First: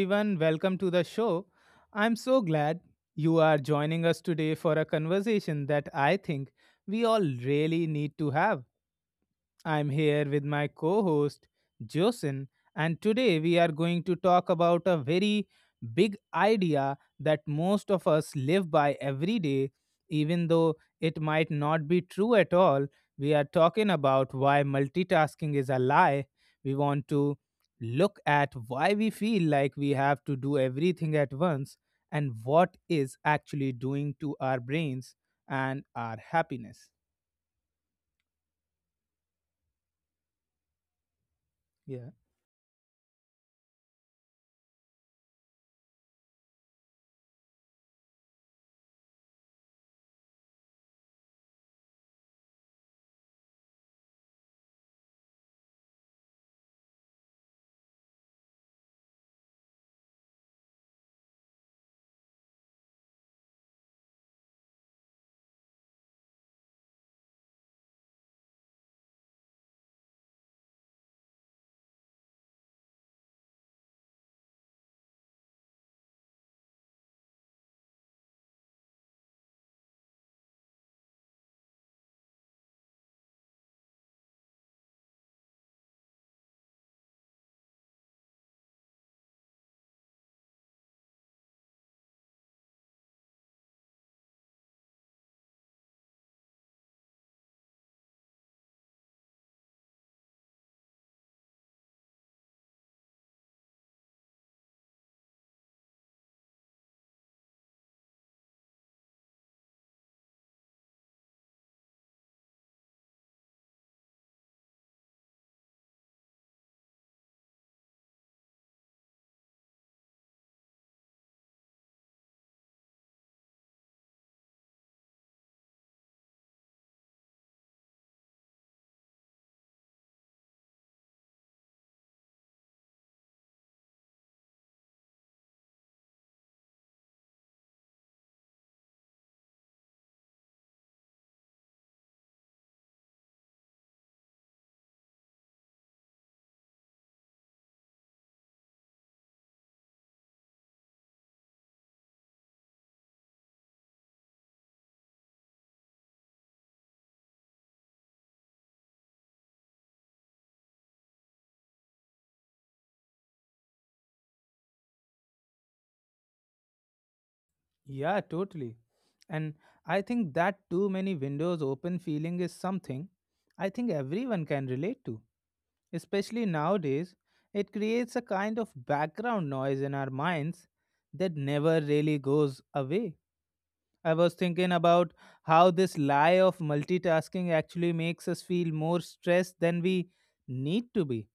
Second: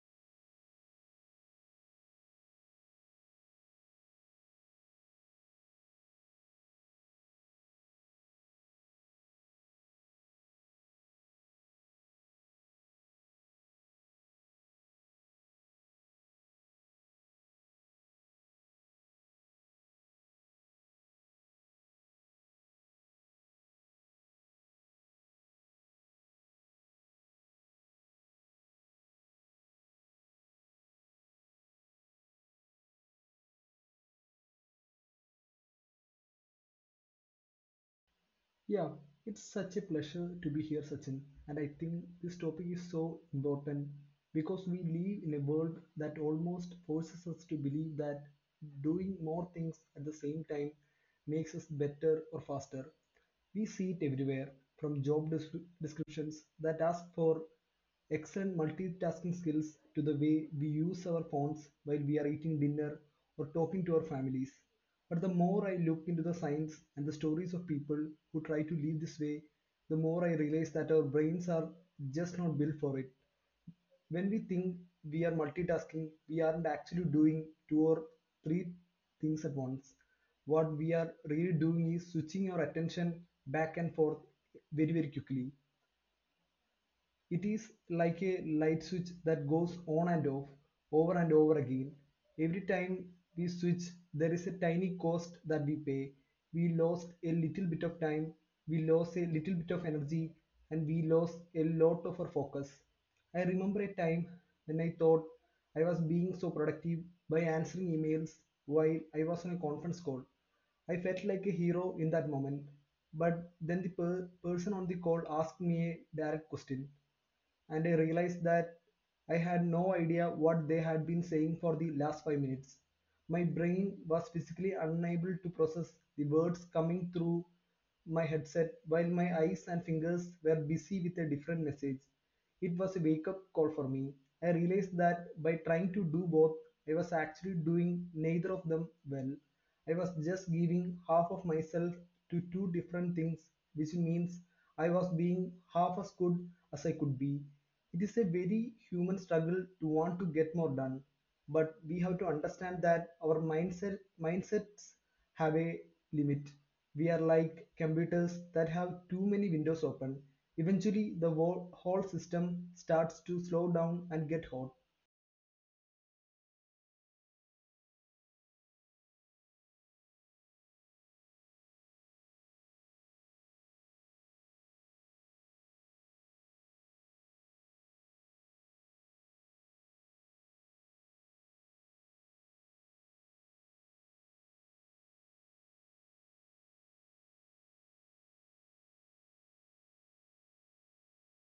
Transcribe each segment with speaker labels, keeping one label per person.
Speaker 1: everyone. Welcome to the show. I'm so glad you are joining us today for a conversation that I think we all really need to have. I'm here with my co host, Josin, and today we are going to talk about a very big idea that most of us live by every day, even though it might not be true at all. We are talking about why multitasking is a lie. We want to look at why we feel like we have to do everything at once and what is actually doing to our brains and our happiness.
Speaker 2: Yeah, it's such a pleasure to be here, Sachin. And I think
Speaker 1: Yeah.
Speaker 2: this topic is so important because we live in a world that almost forces us to believe that doing more things at the same time makes us better or faster. We see it everywhere from job descriptions that ask for excellent multitasking skills to the way we use our phones while we are eating dinner or talking to our families. But the more I look into the science and the stories of people who try to live this way, the more I realize that our brains are just not built for it when we think we are multitasking, we aren't actually doing two or three things at once. What we are really doing is switching our attention back and forth very, very quickly. It is like a light switch that goes on and off, over and over again. Every time we switch, there is a tiny cost that we pay. We lost a little bit of time, we lost a little bit of energy, and we lost a lot of our focus. I remember a time when I thought I was being so productive by answering emails while I was on a conference call. I felt like a hero in that moment. But then the person on the call asked me a direct question and I realized that I had no idea what they had been saying for the last 5 minutes. My brain was physically unable to process the words coming through my headset while my eyes and fingers were busy with a different message. It was a wake up call for me. I realized that by trying to do both, I was actually doing neither of them well. I was just giving half of myself to two different things, which means I was being half as good as I could be. It is a very human struggle to want to get more done, but we have to understand that our mindsets have a limit. We are like computers that have too many windows open. Eventually, the whole system starts to slow down and get hot.
Speaker 1: Yeah, totally. And I think that too many windows open feeling is something I think everyone can relate to. Especially nowadays, it creates a kind of background noise in our minds that never really goes away. I was thinking about how this lie of multitasking actually makes us feel more stressed than we need to be.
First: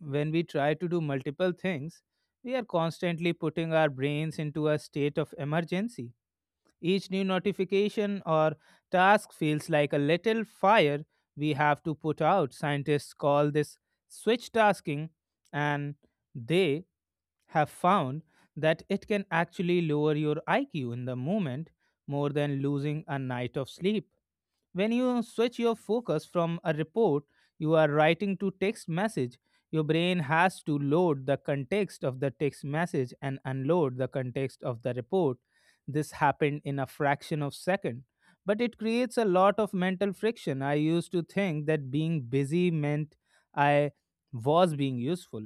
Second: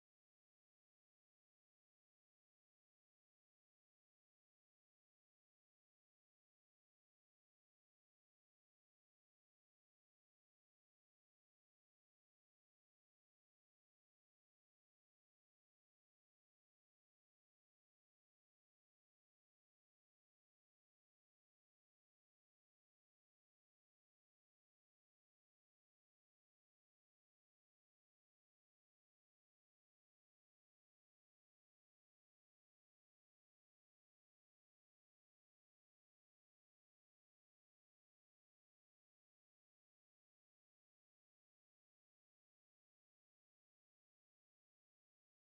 Speaker 1: When we try to do multiple things, we are constantly putting our brains into a state of emergency. Each new notification or task feels like a little fire we have to put out. Scientists call this switch tasking, and they have found that it can actually lower your IQ in the moment more than losing a night of sleep. When you switch your focus from a report you are writing to text message, your brain has to load the context of the text message and unload the context of the report. This happened in a fraction of second, but it creates a lot of mental friction. I used to think that being busy meant I was being useful.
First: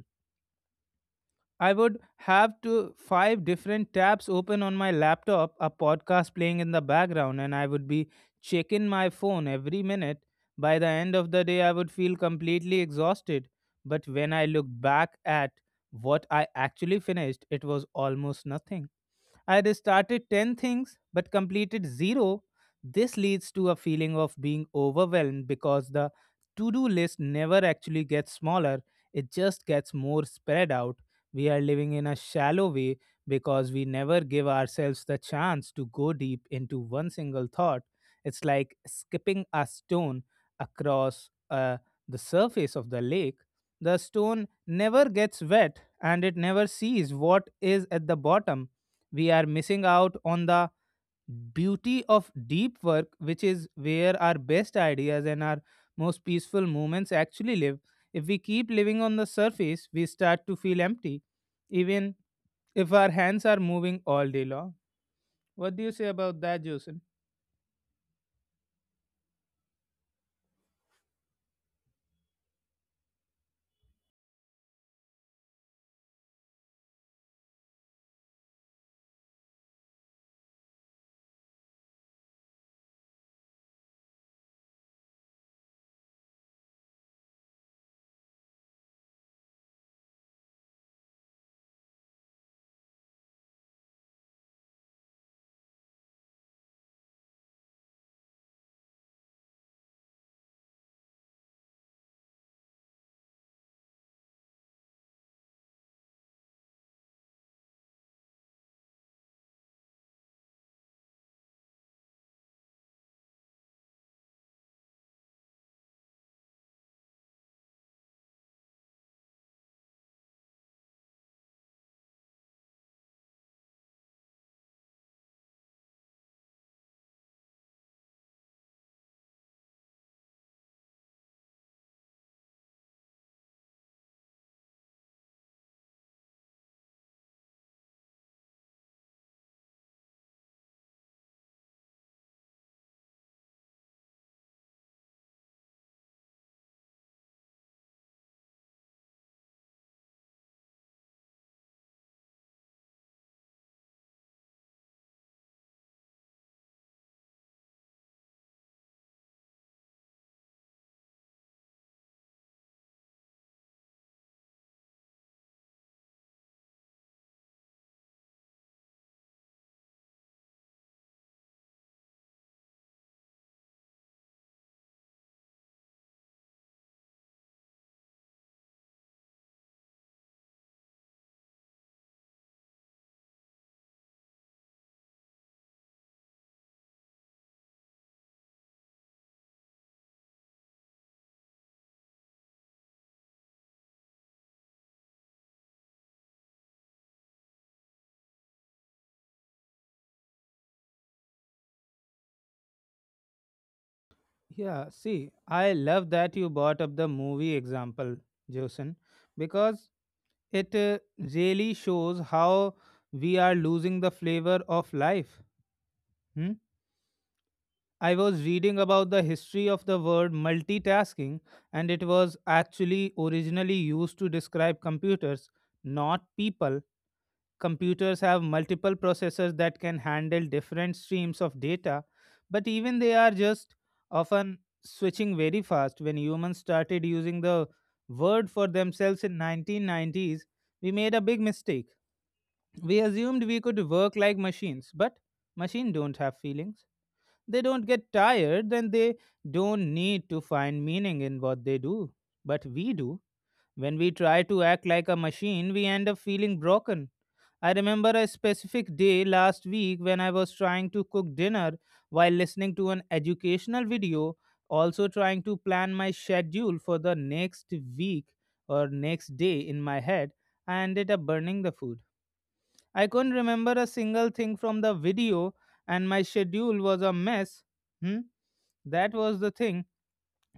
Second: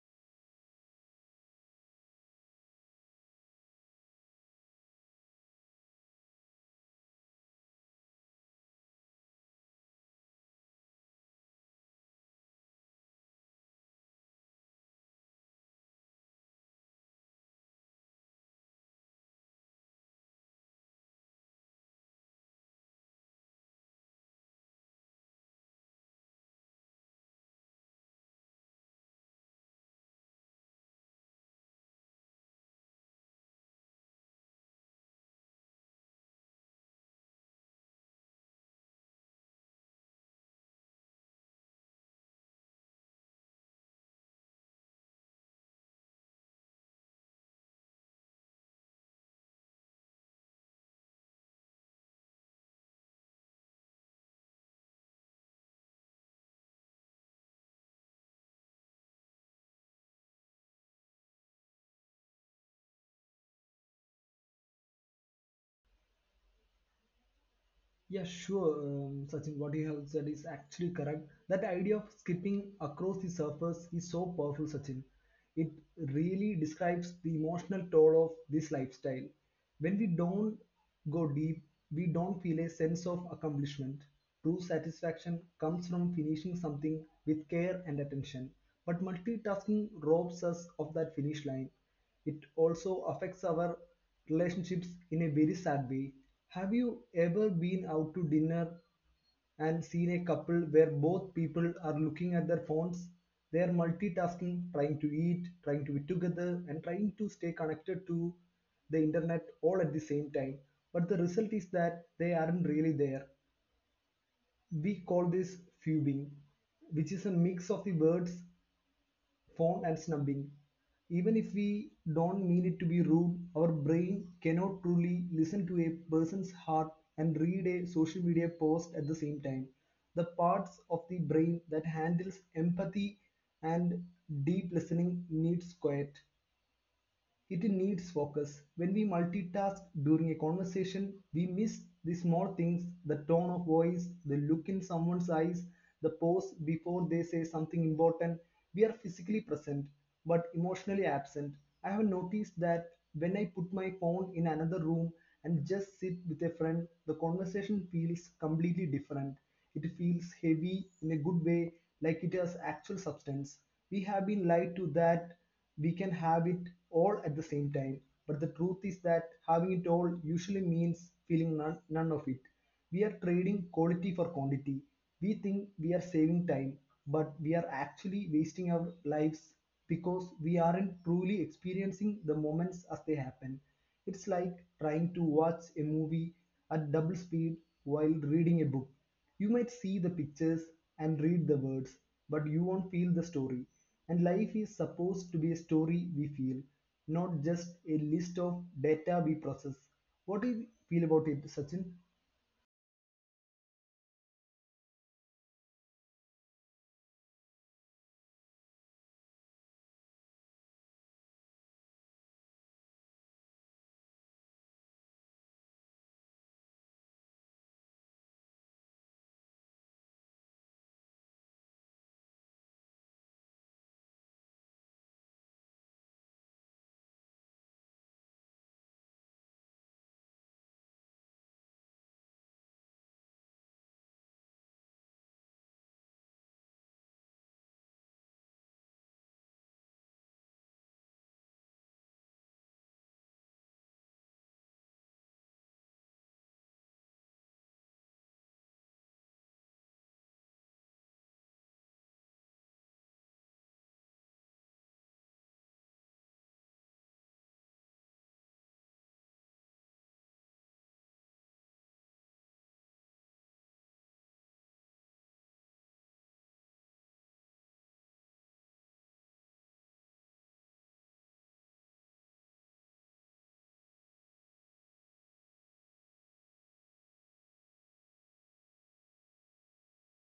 Speaker 1: I would have to five different tabs open on my laptop, a podcast playing in the background, and I would be checking my phone every minute. By the end of the day, I would feel completely exhausted. But when I look back at what I actually finished, it was almost nothing. I had started 10 things but completed zero. This leads to a feeling of being overwhelmed because the to do list never actually gets smaller, it just gets more spread out. We are living in a shallow way because we never give ourselves the chance to go deep into one single thought. It's like skipping a stone across the surface of the lake. The stone never gets wet and it never sees what is at the bottom. We are missing out on the beauty of deep work, which is where our best ideas and our most peaceful moments actually live. If we keep living on the surface, we start to feel empty, even if our hands are moving all day long. What do you say about that, Jason?
Speaker 2: Yeah, sure. Sachin, what you have said is actually correct. That idea of skipping across the surface is so powerful, Sachin. It really describes the emotional toll of this lifestyle. When we don't go deep, we don't feel a sense of accomplishment. True satisfaction comes from finishing something with care and attention. But multitasking robs us of that finish line. It also affects our relationships in a very sad way. Have you ever been out to dinner and seen a couple where both people are looking at their phones? They are multitasking, trying to eat, trying to be together, and trying to stay connected to the internet all at the same time. But the result is that they aren't really there. We call this fubing, which is a mix of the words phone and snubbing. Even if we don't mean it to be rude, our brain cannot truly listen to a person's heart and read a social media post at the same time. The parts of the brain that handles empathy and deep listening needs quiet. It needs focus. When we multitask during a conversation, we miss the small things: the tone of voice, the look in someone's eyes, the pause before they say something important. We are physically present but emotionally absent. I have noticed that when I put my phone in another room and just sit with a friend, the conversation feels completely different. It feels heavy in a good way, like it has actual substance. We have been lied to that we can have it all at the same time, but the truth is that having it all usually means feeling none of it. We are trading quality for quantity. We think we are saving time, but we are actually wasting our lives because we aren't truly experiencing the moments as they happen. It's like trying to watch a movie at double speed while reading a book. You might see the pictures and read the words, but you won't feel the story. And life is supposed to be a story we feel, not just a list of data we process. What do you feel about it, Sachin?
Speaker 1: Yeah, see, I love that you brought up the movie example, Jason, because it really shows how we are losing the flavor of life. I was reading about the history of the word multitasking, and it was actually originally used to describe computers, not people. Computers have multiple processors that can handle different streams of data, but even they are just often switching very fast. When humans started using the word for themselves in 1990s, we made a big mistake. We assumed we could work like machines, but machines don't have feelings. They don't get tired then they don't need to find meaning in what they do. But we do. When we try to act like a machine, we end up feeling broken. I remember a specific day last week when I was trying to cook dinner while listening to an educational video, also trying to plan my schedule for the next week or next day in my head. I ended up burning the food. I couldn't remember a single thing from the video, and my schedule was a mess. Hmm? That was the thing.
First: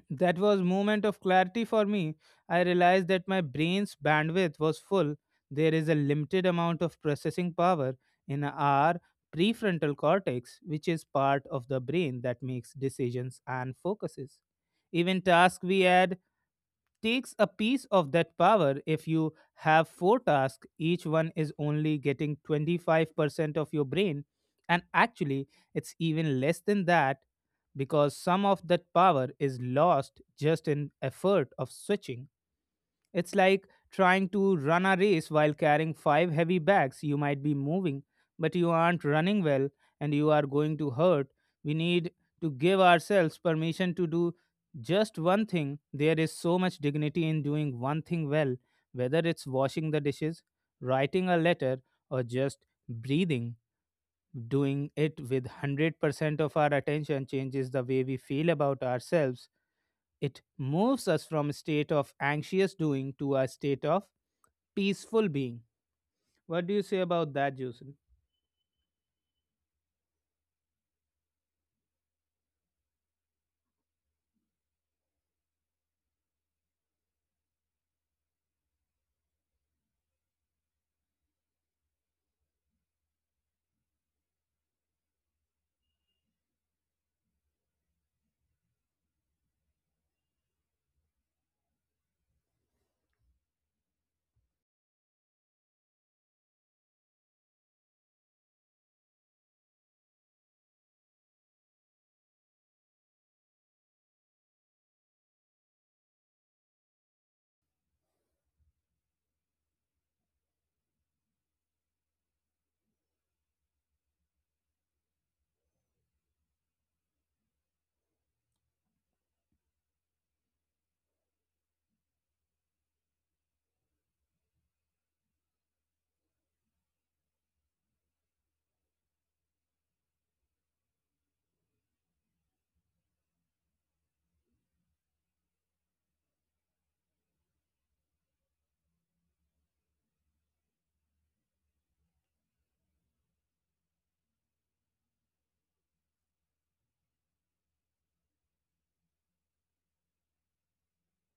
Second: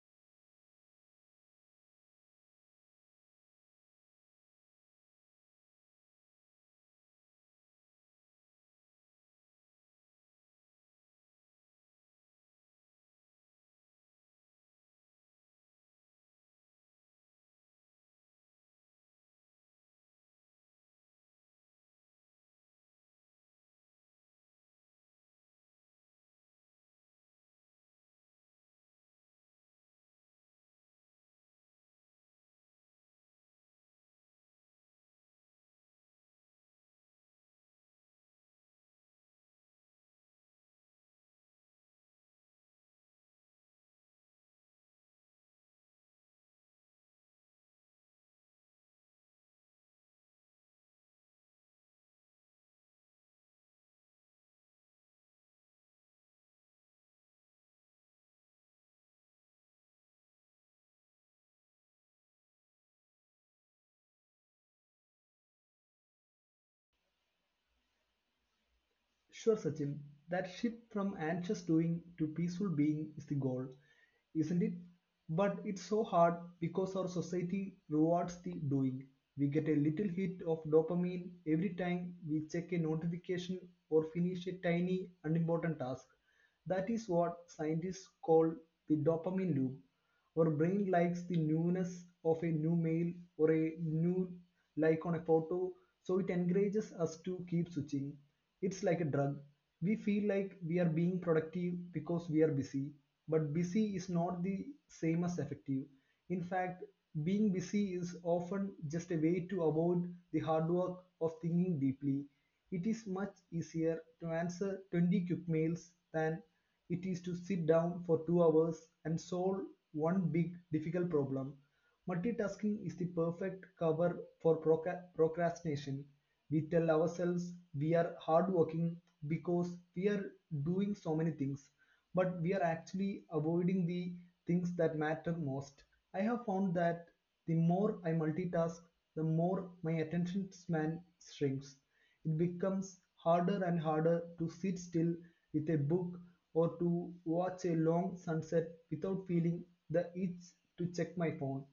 Speaker 1: That was moment of clarity for me. I realized that my brain's bandwidth was full. There is a limited amount of processing power in our prefrontal cortex, which is part of the brain that makes decisions and focuses. Even tasks we add takes a piece of that power. If you have four tasks each one is only getting 25% of your brain, and actually it's even less than that because some of that power is lost just in effort of switching. It's like trying to run a race while carrying five heavy bags. You might be moving, but you aren't running well and you are going to hurt. We need to give ourselves permission to do just one thing. There is so much dignity in doing one thing well, whether it's washing the dishes, writing a letter, or just breathing. Doing it with 100% of our attention changes the way we feel about ourselves. It moves us from a state of anxious doing to a state of peaceful being. What do you say about that, Jason?
Speaker 2: Sure, Sachin, that shift from anxious doing to peaceful being is the goal, isn't it? But it's so hard because our society rewards the doing. We get a little hit of dopamine every time we check a notification or finish a tiny, unimportant task. That is what scientists call the dopamine loop. Our brain likes the newness of a new mail or a new like on a photo, so it encourages us to keep switching. It's like a drug. We feel like we are being productive because we are busy, but busy is not the same as effective. In fact, being busy is often just a way to avoid the hard work of thinking deeply. It is much easier to answer 20 quick mails than it is to sit down for 2 hours and solve one big, difficult problem. Multitasking is the perfect cover for procrastination. We tell ourselves we are hardworking because we are doing so many things, but we are actually avoiding the things that matter most. I have found that the more I multitask, the more my attention span shrinks. It becomes harder and harder to sit still with a book or to watch a long sunset without feeling the itch to check my phone.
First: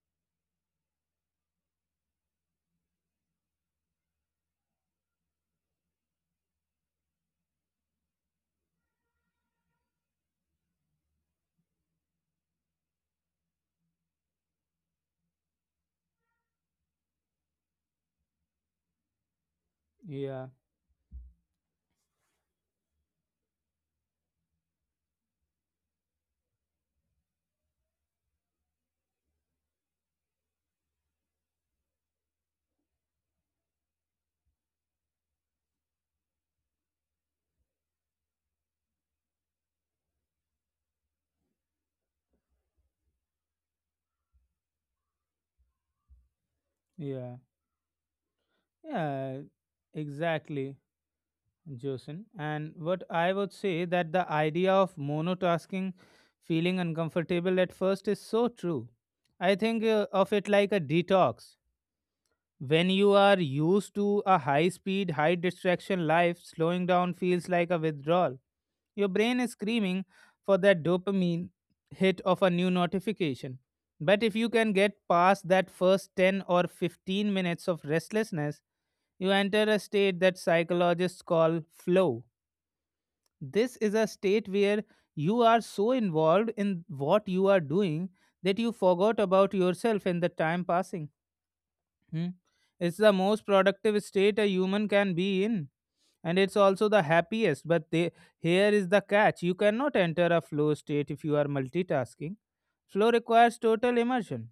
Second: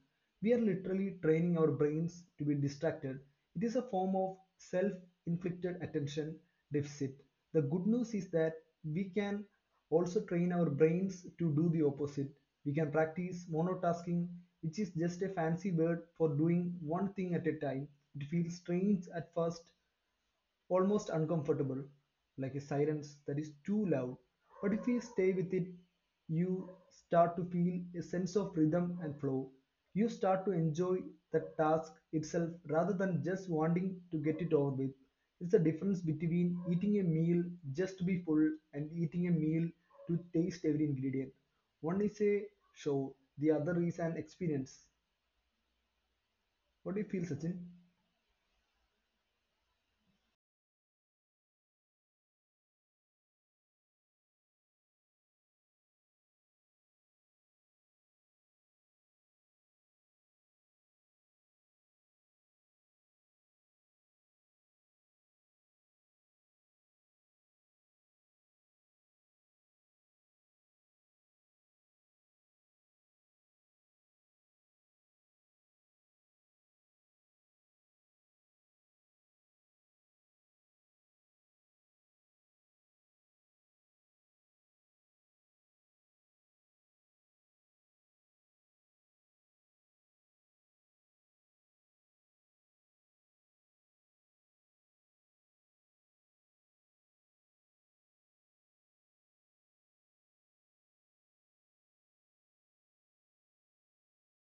Speaker 2: We are literally training our brains to be distracted. It is a form of self inflicted attention deficit. The good news is that we can also train our brains to do the opposite. We can practice monotasking, which is just a fancy word for doing one thing at a time. It feels strange at first,
Speaker 1: Yeah,
Speaker 2: almost uncomfortable, like a silence that is too loud, but if you stay with it, you start to feel a sense of rhythm and flow. You start to enjoy the task itself rather than just wanting to get it over with. It's the difference between eating a meal just to be full and eating a meal to taste every ingredient. One is a show, the other is an experience. What do you feel,
Speaker 1: yeah,
Speaker 2: Sachin?
Speaker 1: yeah, exactly, Jason. And what I would say that the idea of monotasking, feeling uncomfortable at first, is so true. I think of it like a detox. When you are used to a high speed, high distraction life, slowing down feels like a withdrawal. Your brain is screaming for that dopamine hit of a new notification. But if you can get past that first 10 or 15 minutes of restlessness, you enter a state that psychologists call flow. This is a state where you are so involved in what you are doing that you forgot about yourself and the time passing. Hmm. It's the most productive state a human can be in, and it's also the happiest. But they, here is the catch you cannot enter a flow state if you are multitasking. Flow requires total immersion,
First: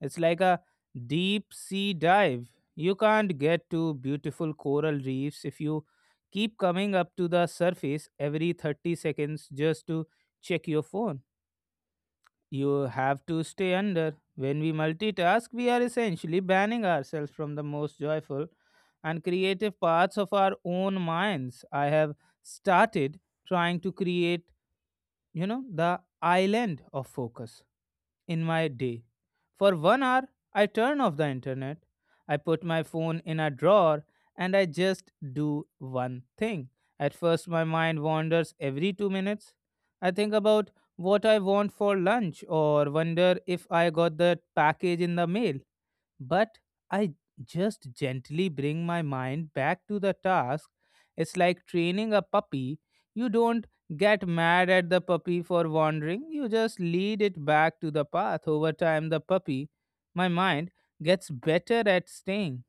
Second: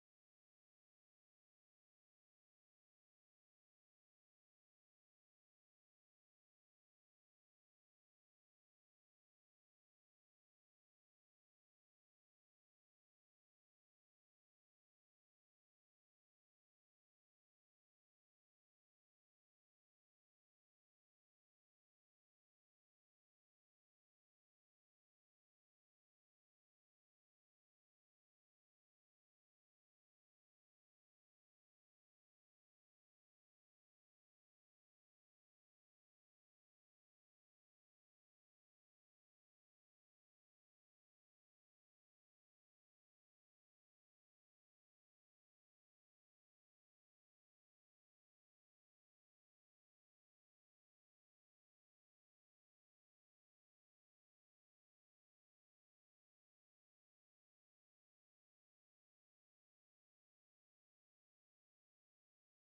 Speaker 1: it's like a deep sea dive. You can't get to beautiful coral reefs if you keep coming up to the surface every 30 seconds just to check your phone. You have to stay under. When we multitask, we are essentially banning ourselves from the most joyful and creative parts of our own minds. I have started trying to create, the island of focus in my day. For 1 hour, I turn off the internet. I put my phone in a drawer and I just do one thing. At first, my mind wanders every 2 minutes. I think about what I want for lunch or wonder if I got that package in the mail, but I just gently bring my mind back to the task. It's like training a puppy. You don't get mad at the puppy for wandering, you just lead it back to the path. Over time, the puppy, my mind, gets better at staying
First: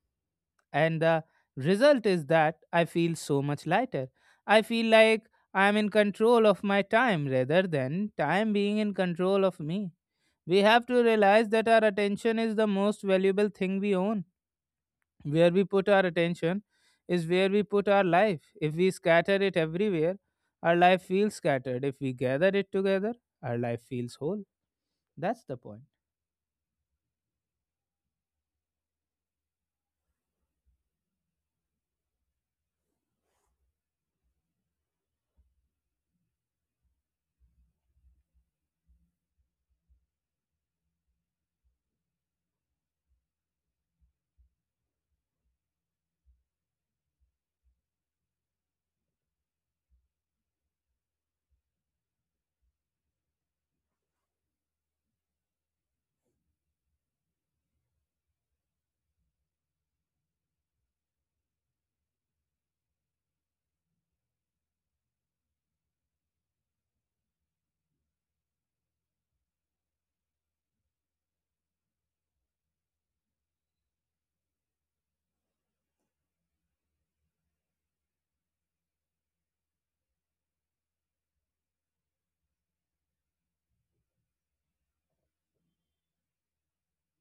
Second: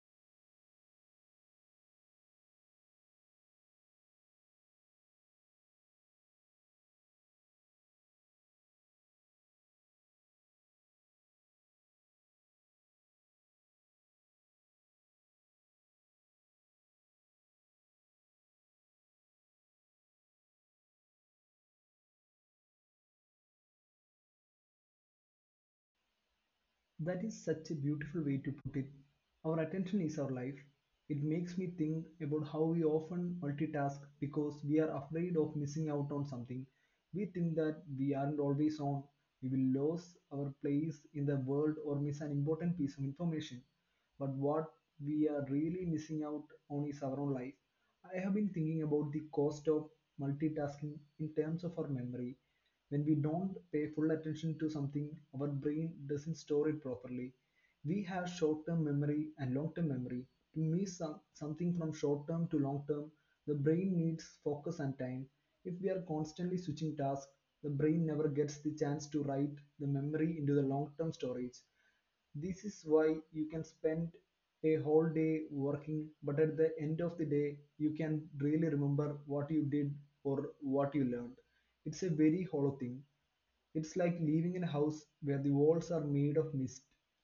Speaker 1: and the result is that I feel so much lighter. I feel like I am in control of my time rather than time being in control of me. We have to realize that our attention is the most valuable thing we own. Where we put our attention is where we put our life. If we scatter it everywhere, our life feels scattered. If we gather it together, our life feels whole. That's the point.
Speaker 2: That is such a beautiful way to put it. Our attention is our life. It makes me think about how we often multitask because we are afraid of missing out on something. We think that we aren't always on, we will lose our place in the world or miss an important piece of information. But what we are really missing out on is our own life. I have been thinking about the cost of multitasking in terms of our memory. When we don't pay full attention to something, our brain doesn't store it properly. We have short term memory and long term memory. To move something from short term to long term, the brain needs focus and time. If we are constantly switching tasks, the brain never gets the chance to write the memory into the long term storage. This is why you can spend a whole day working but at the end of the day you can really remember what you did or what you learned. It's a very hollow thing. It's like living in a house where the walls are made of mist.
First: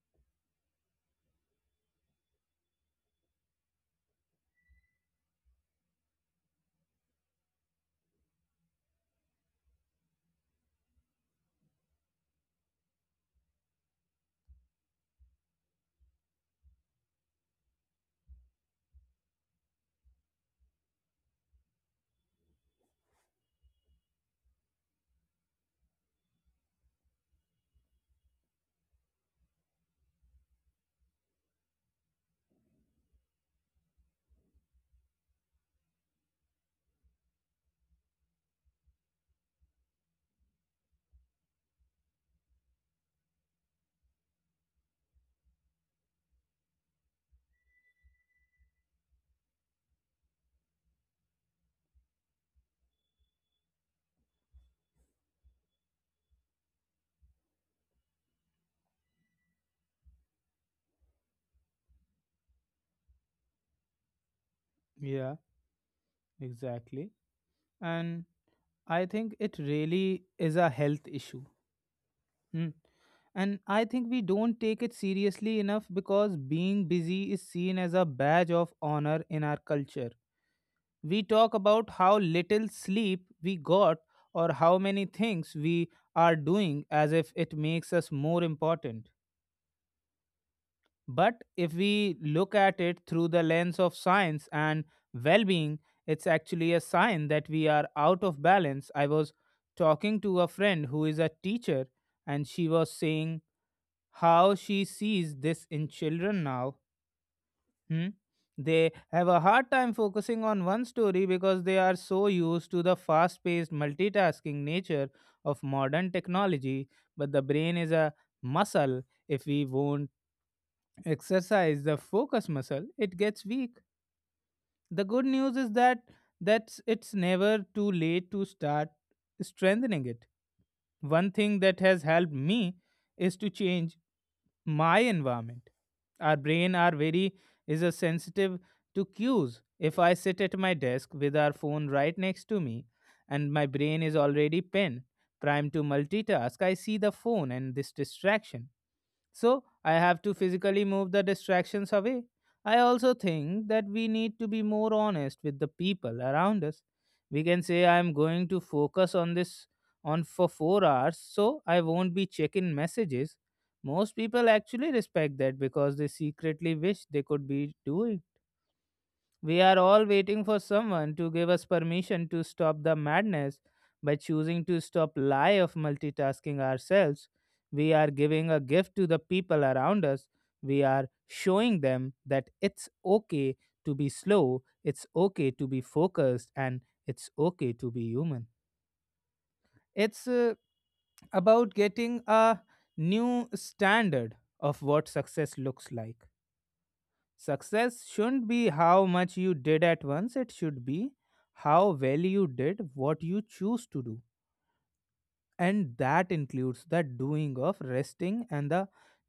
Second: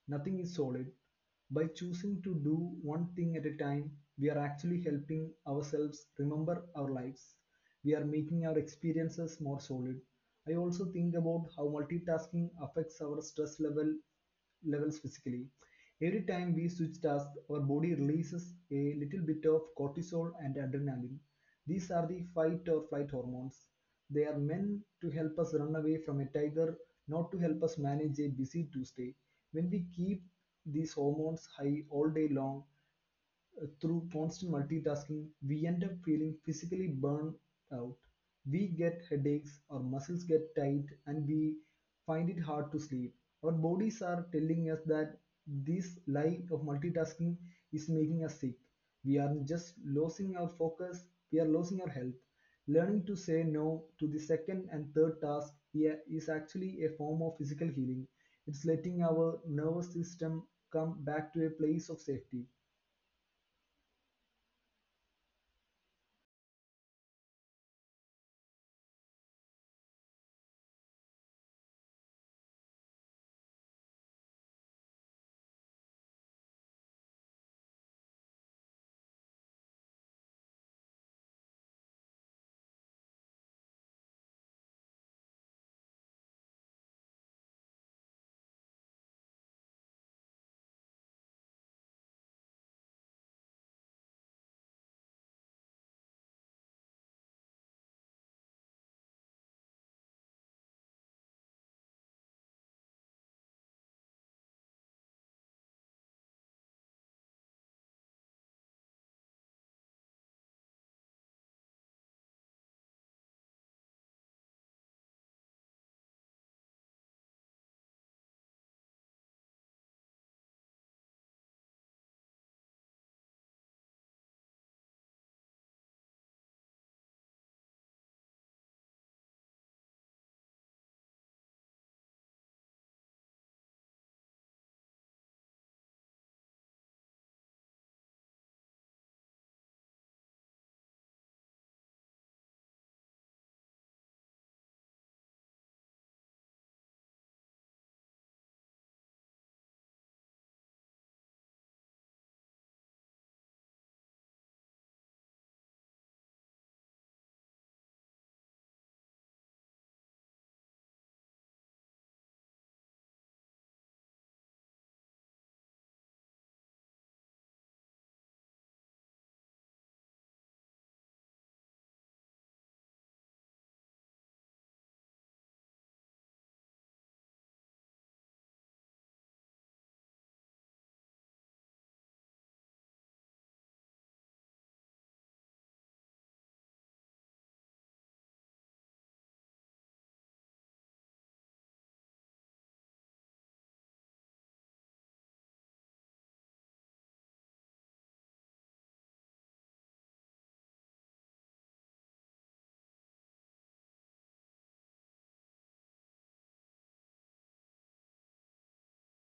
Speaker 2: Nothing is solid. By choosing to do one thing at a time, we are actually helping ourselves remember our lives. We are making our experiences more solid. I also think about how multitasking affects our stress level levels physically. Every time we switch tasks, our body releases a little bit of cortisol and adrenaline. These are the fight or flight hormones. They are meant to help us run away from a tiger, not to help us manage a busy Tuesday. When we keep these hormones high all day long, through constant multitasking, we end up feeling physically burned out. We get headaches, our muscles get tight, and we find it hard to sleep. Our bodies are telling us that this life of multitasking is making us sick. We are just losing our focus, we are losing our health. Learning to say no to the second and third task here is actually a form of physical healing. It's letting our nervous system come back to a place of safety.
Speaker 1: Yeah, exactly. And I think it really is a health issue. Mm. And I think we don't take it seriously enough because being busy is seen as a badge of honor in our culture. We talk about how little sleep we got or how many things we are doing as if it makes us more important. But if we look at it through the lens of science and well being, it's actually a sign that we are out of balance. I was talking to a friend who is a teacher, and she was saying, how she sees this in children now. Hmm? They have a hard time focusing on one story because they are so used to the fast paced multitasking nature of modern technology. But the brain is a muscle. If we won't exercise the focus muscle, it gets weak. The good news is that that's it's never too late to start strengthening it. One thing that has helped me is to change my environment. Our brain are very is a sensitive to cues. If I sit at my desk with our phone right next to me and my brain is already pen primed to multitask, I see the phone and this distraction so I have to physically move the distractions away. I also think that we need to be more honest with the people around us. We can say I'm going to focus on this on for 4 hours so I won't be checking messages. Most people actually respect that because they secretly wish they could be doing. We are all waiting for someone to give us permission to stop the madness. By choosing to stop lie of multitasking ourselves, we are giving a gift to the people around us. We are showing them that it's okay to be slow, it's okay to be focused, and it's okay to be human. It's about getting a new standard of what success looks like. Success shouldn't be how much you did at once, it should be how well you did what you choose to do. And that includes the doing of resting and the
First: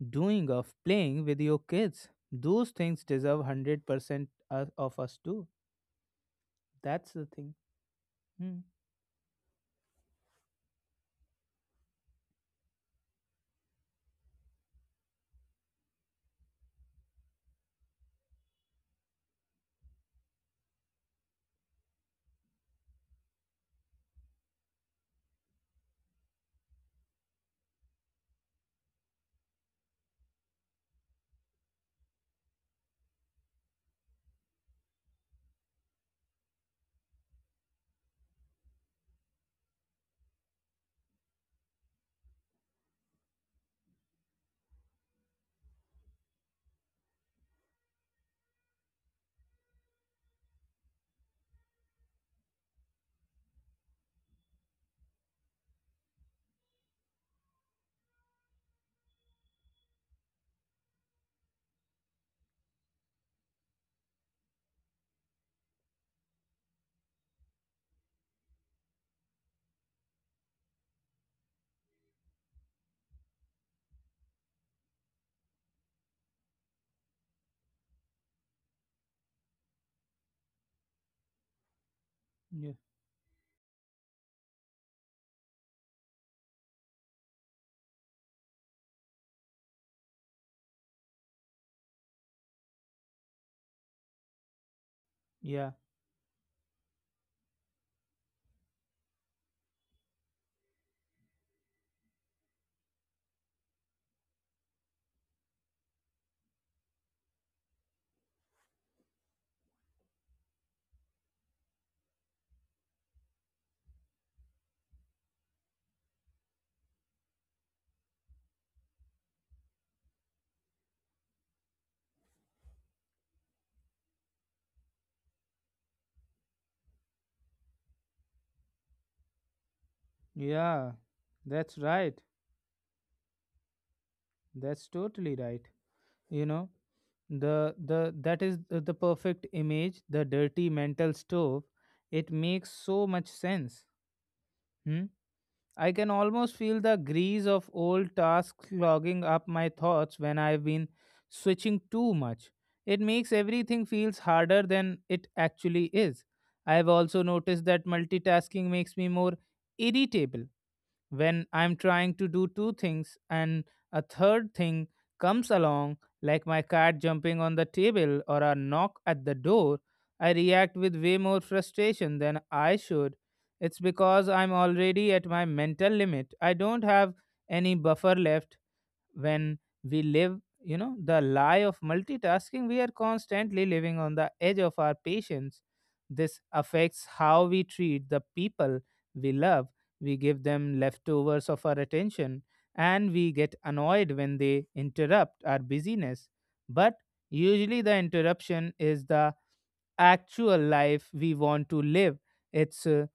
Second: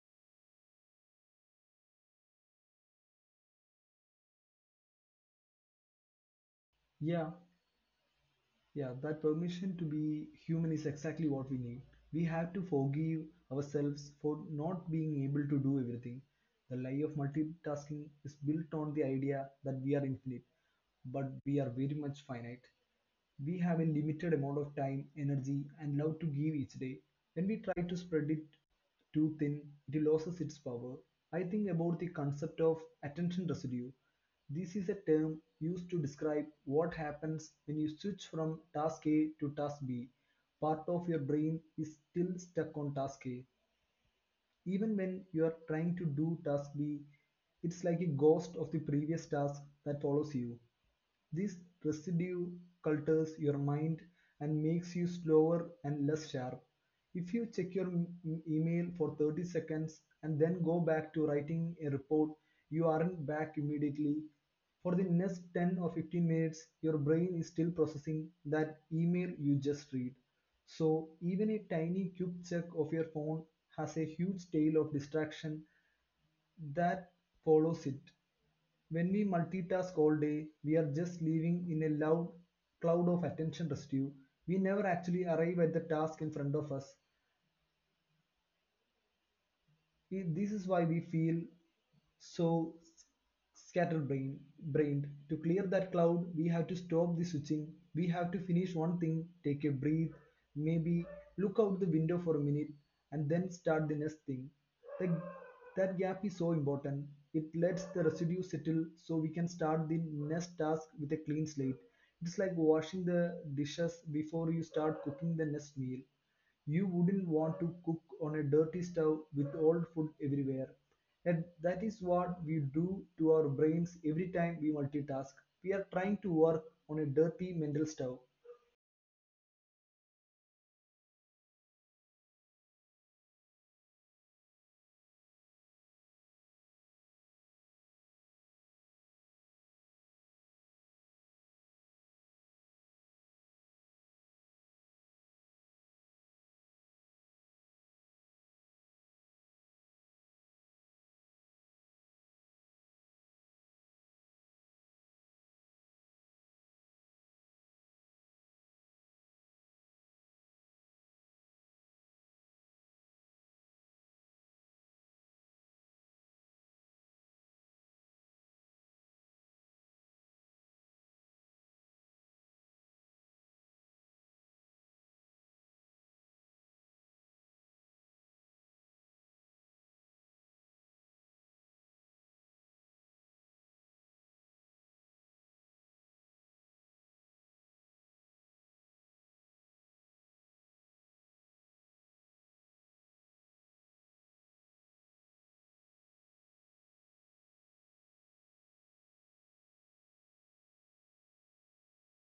Speaker 1: doing of playing with your kids. Those things deserve 100% of us too. That's the
Speaker 2: Yeah,
Speaker 1: thing. Hmm.
Speaker 2: Yeah, that permission to be human is exactly what we need. We have to forgive ourselves for not being able to do everything. The lie of multitasking is built on the idea that we are infinite, but we are very much finite. We have a limited amount of time, energy, and love to give each day. When we try to spread it too thin, it loses its power. I think about the concept of attention residue. This is a term used to describe what happens when you switch from task A to task B. Part of your brain is still stuck on task A even when you are trying to do task B. It's like a ghost of the previous task that follows you. This residue cultures your mind and makes you slower and less sharp. If you check your email for 30 seconds and then go back to writing a report, you aren't back immediately. For the next 10 or 15 minutes, your brain is still processing that email you just read. So even a tiny quick check of your phone has a huge tail of distraction that follows it. When we multitask all day, we are just living in a loud
Speaker 1: Yeah.
Speaker 2: cloud of attention residue. We never actually arrive at the task in front of us. This is why we feel so scatterbrained. Brained. To clear
Speaker 1: Yeah.
Speaker 2: that cloud, we have to stop the switching. We have to finish one thing, take a breath, maybe look out the window for a minute, and then start the next thing. The- that gap is so important. It lets the residue settle so we can start the next task with a clean slate. It's like washing the dishes before you start cooking the next meal. You wouldn't want to cook on a dirty stove with old food everywhere, and that is what we do to our brains every time we multitask. We are trying to work on a dirty mental stove.
Speaker 1: Yeah. That's right. That's totally right. You know? The that is the perfect image, the dirty mental stove. It makes so much sense. Hmm? I can almost feel the grease of old tasks clogging up my thoughts when I've been switching too much. It makes everything feels harder than it actually is. I've also noticed that multitasking makes me more irritable. When I'm trying to do two things and a third thing comes along, like my cat jumping on the table or a knock at the door, I react with way more frustration than I should. It's because I'm already at my mental limit. I don't have any buffer left. When we live, the lie of multitasking, we are constantly living on the edge of our patience. This affects how we treat the people we love. We give them leftovers of our attention, and we get annoyed when they interrupt our busyness. But usually the interruption is the actual life we want to live. It's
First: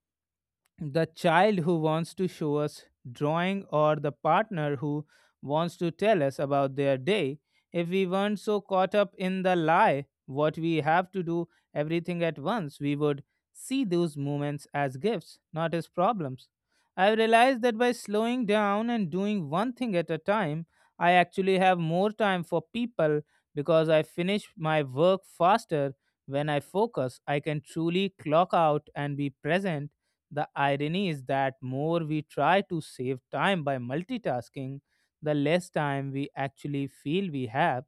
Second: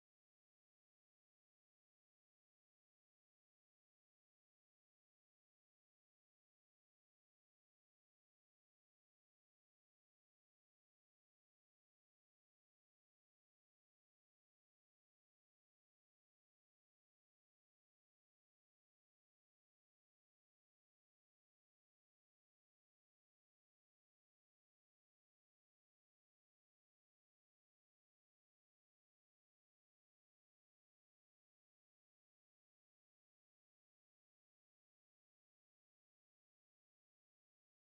Speaker 1: the child who wants to show us drawing, or the partner who wants to tell us about their day. If we weren't so caught up in the lie what we have to do everything at once, we would see those moments as gifts, not as problems. I realized that by slowing down and doing one thing at a time, I actually have more time for people, because I finish my work faster. When I focus, I can truly clock out and be present. The irony is that more we try to save time by multitasking, the less time we actually feel we have.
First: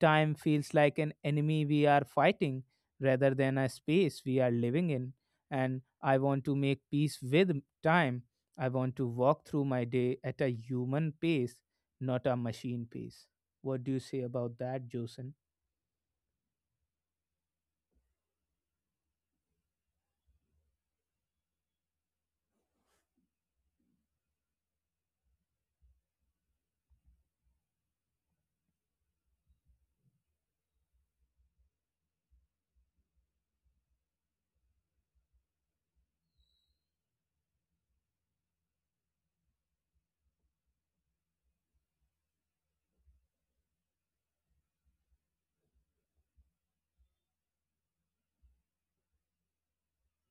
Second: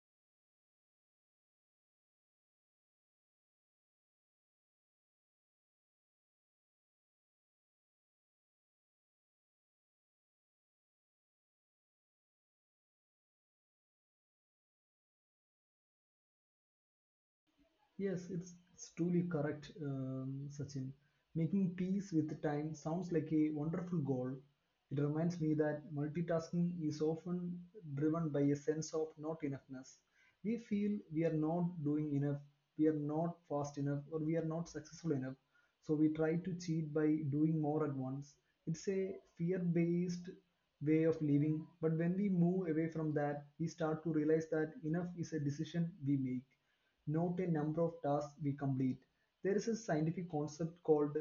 Speaker 1: Time feels like an enemy we are fighting rather than a space we are living in. And I want to make peace with time. I want to walk through my day at a human pace, not a machine pace. What do you say about that, Josen?
Speaker 2: Yes, it's truly correct, Sachin. Making peace with time sounds like a wonderful goal. It reminds me that multitasking is often driven by a sense of not enoughness. We feel we are not doing enough, we are not fast enough, or we are not successful enough. So we try to cheat by doing more at once. It's a fear based way of living, but when we move away from that, we start to realize that enough is a decision we make, not a number of tasks we complete. There is a scientific concept called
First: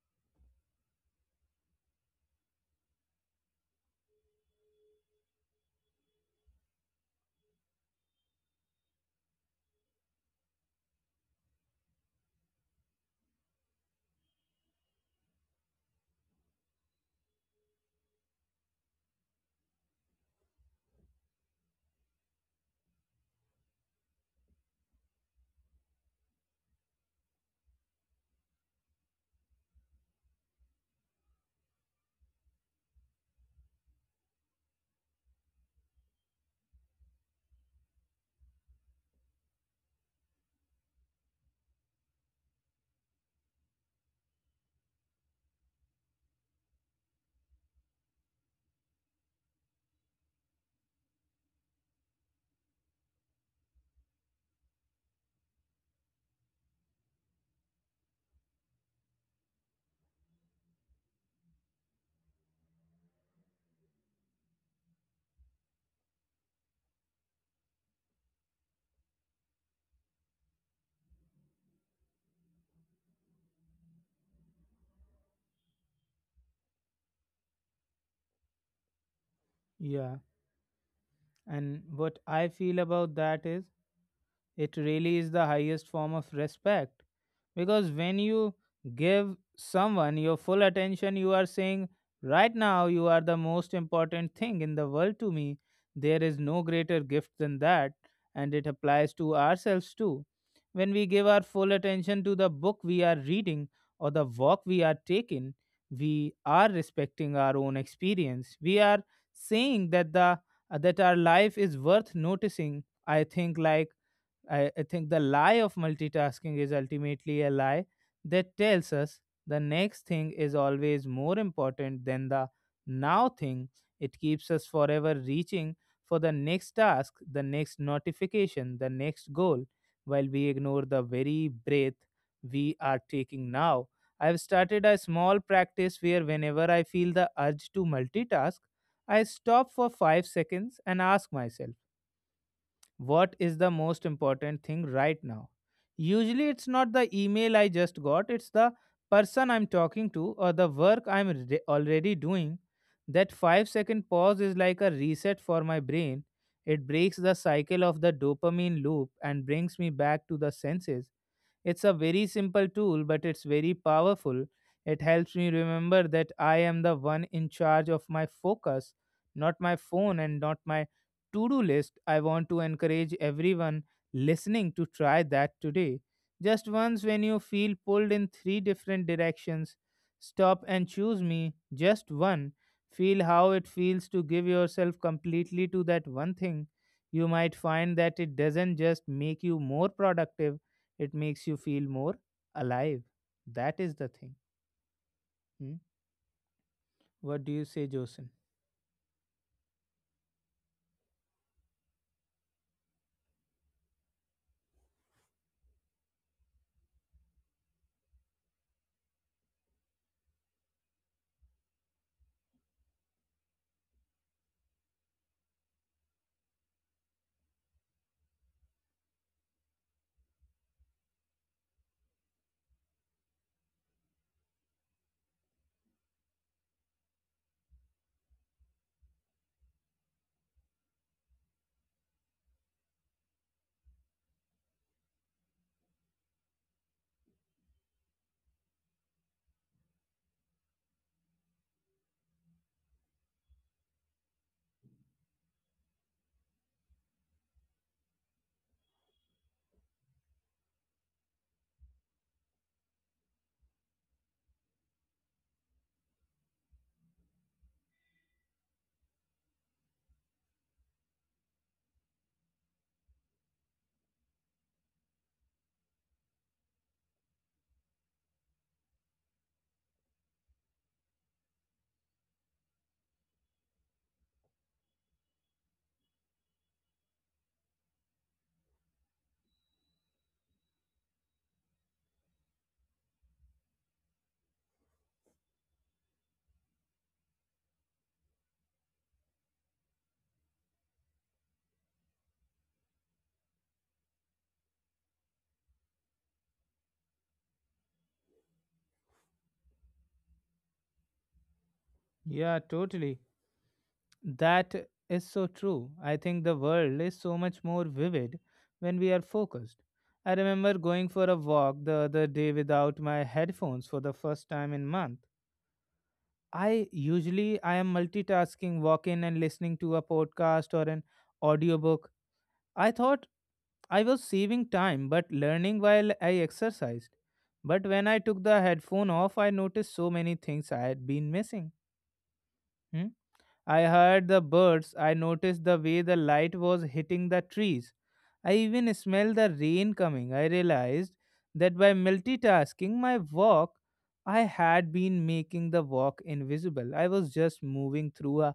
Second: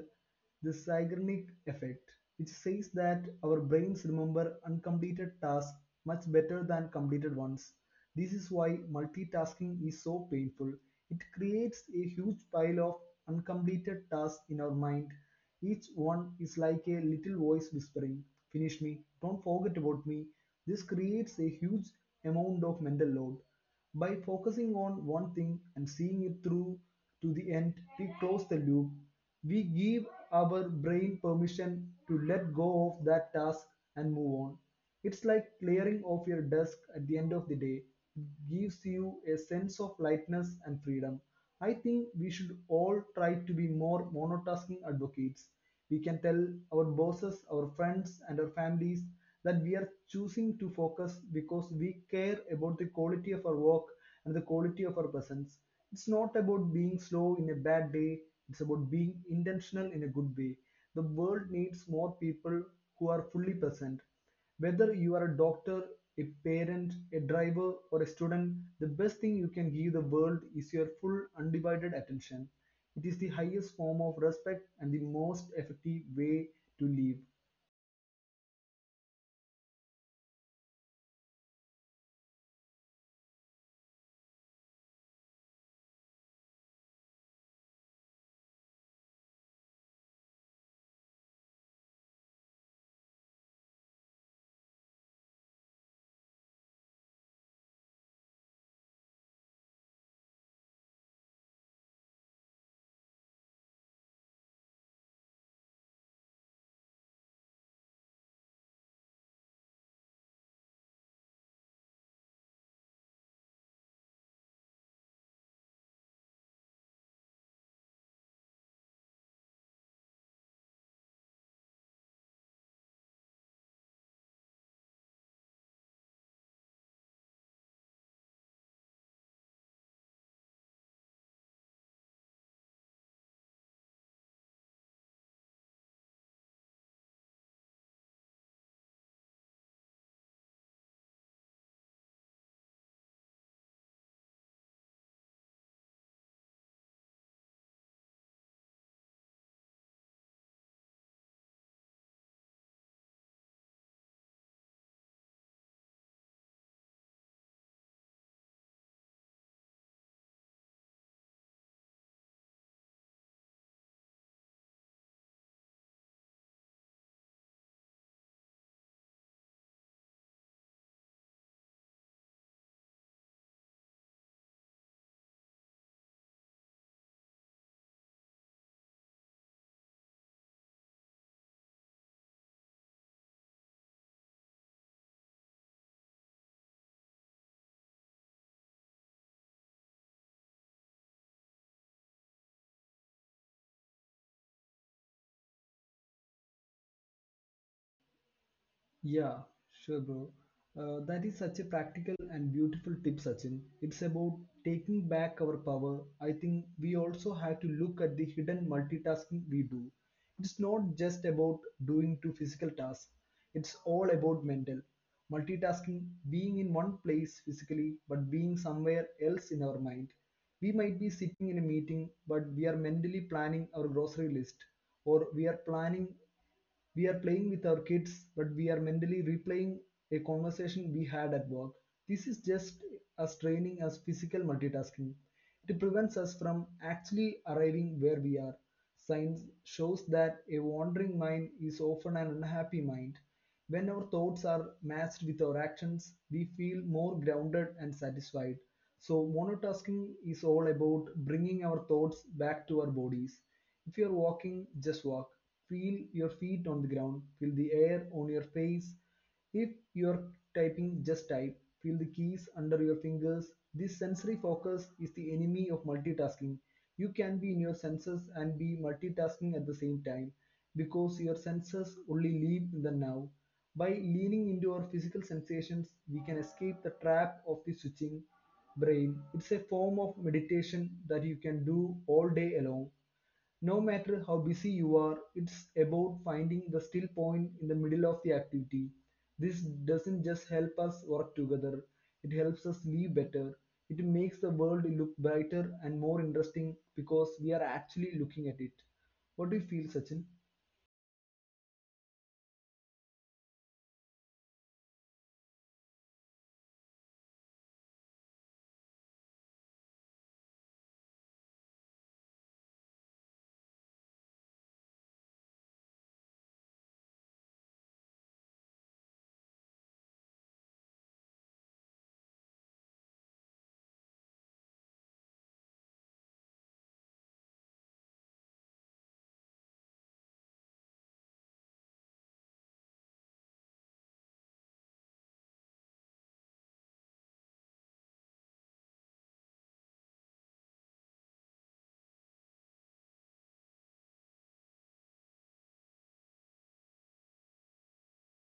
Speaker 2: the Zeigarnik effect, which says that our brains remember uncompleted tasks much better than completed ones. This is why multitasking is so painful. It creates a huge pile of uncompleted tasks in our mind. Each one is like a little voice whispering, finish me, don't forget about me. This creates a huge amount of mental load. By focusing on one thing and seeing it through to the end, we close the loop. We give our brain permission to let go of that task and move on. It's like clearing off your desk at the end of the day. It gives you a sense of lightness and freedom. I think we should all try to be more monotasking advocates. We can tell our bosses, our friends, and our families that we are choosing to focus because we care about the quality of our work and the quality of our presence. It's not about being slow in a bad day, it's about being intentional in a good way. The world needs more people who are fully present. Whether you are a doctor, a parent, a driver, or a student, the best thing you can give the world is your full, undivided attention. It is the highest form of respect and the most effective way to live.
Speaker 1: Yeah. And what I feel about that is, it really is the highest form of respect, because when you give someone your full attention, you are saying, "Right now, you are the most important thing in the world to me." There is no greater gift than that, and it applies to ourselves too. When we give our full attention to the book we are reading or the walk we are taking, we are respecting our own experience. We are saying that the that our life is worth noticing. I think like I think the lie of multitasking is ultimately a lie that tells us the next thing is always more important than the now thing. It keeps us forever reaching for the next task, the next notification, the next goal, while we ignore the very breath we are taking now. I've started a small practice where whenever I feel the urge to multitask, I stop for 5 seconds and ask myself, what is the most important thing right now? Usually it's not the email I just got, it's the person I'm talking to or the work I'm already doing. That 5-second pause is like a reset for my brain. It breaks the cycle of the dopamine loop and brings me back to the senses. It's a very simple tool, but it's very powerful. It helps me remember that I am the one in charge of my focus, not my phone and not my to do list. I want to encourage everyone listening to try that today. Just once, when you feel pulled in three different directions, stop and choose me, just one. Feel how it feels to give yourself completely to that one thing. You might find that it doesn't just make you more productive, it makes you feel more alive. That is the thing. Hmm? What do you say, Josen?
Speaker 2: Yeah, sure, bro. That is such a practical and beautiful tip, Sachin. It's about taking back our power. I think we also have to look at the hidden multitasking we do. It's not just about doing two physical tasks, it's all about mental. Multitasking, being in one place physically, but being somewhere else in our mind. We might be sitting in a meeting, but we are mentally planning our grocery list, or we are planning, we are playing with our kids, but we are mentally replaying a conversation we had at work. This is just as training as physical multitasking. It prevents us from actually arriving where we are. Science shows that a wandering mind is often an unhappy mind. When our thoughts are matched with our actions, we feel more grounded and satisfied. So, monotasking is all about bringing our thoughts back to our bodies. If you're walking, just walk. Feel your feet on the ground, feel the air on your face. If you're typing, just type. Feel the keys under your fingers. This sensory focus is the enemy of multitasking. You can be in your senses and be multitasking at the same time because your senses only live in the now. By leaning into our physical sensations, we can escape the trap of the switching brain. It's a form of meditation that you can do all day long. No matter how busy you are, it's about finding the still point in the middle of the activity. This doesn't just help us work together, it helps us live better. It makes the world look brighter and more interesting because we are actually looking at it. What do you feel, Sachin?
Speaker 1: Yeah, totally. That is so true. I think the world is so much more vivid when we are focused. I remember going for a walk the other day without my headphones for the first time in month. I usually I am multitasking, walking and listening to a podcast or an audiobook. I thought I was saving time but learning while I exercised. But when I took the headphone off, I noticed so many things I had been missing. Hmm? I heard the birds, I noticed the way the light was hitting the trees. I even smelled the rain coming. I realized that by multitasking my walk, I had been making the walk invisible. I was just moving through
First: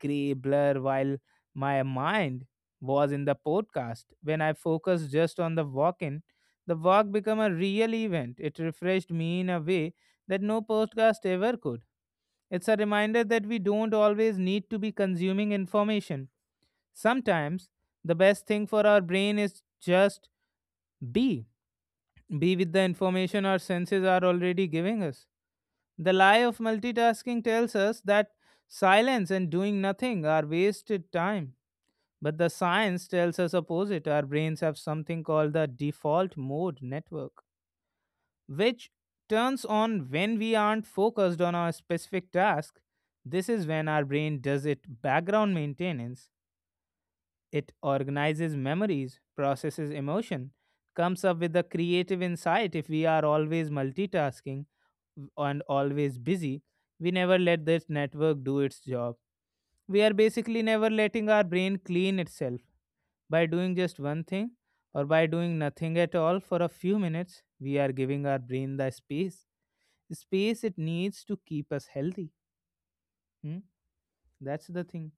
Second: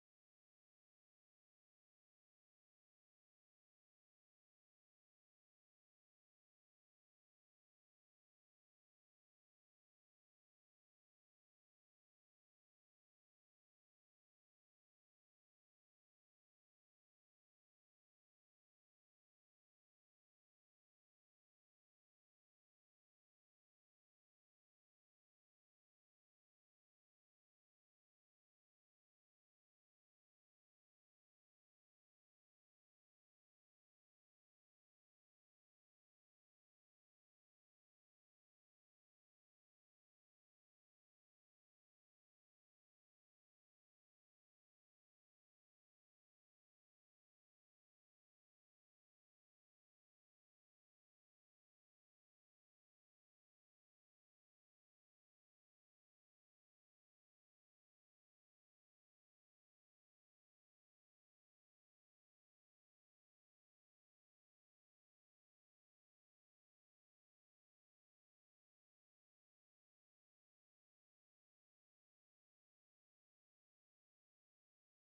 Speaker 1: gray blur while my mind was in the podcast. When I focused just on the walk in, the walk became a real event. It refreshed me in a way that no podcast ever could. It's a reminder that we don't always need to be consuming information. Sometimes the best thing for our brain is just be. Be with the information our senses are already giving us. The lie of multitasking tells us that silence and doing nothing are wasted time, but the science tells us opposite. Our brains have something called the default mode network, which turns on when we aren't focused on our specific task. This is when our brain does its background maintenance. It organizes memories, processes emotion, comes up with a creative insight if we are always multitasking and always busy. We never let this network do its job. We are basically never letting our brain clean itself. By doing just one thing or by doing nothing at all for a few minutes, we are giving our brain the space, space it needs to keep us healthy. Hmm? That's the thing.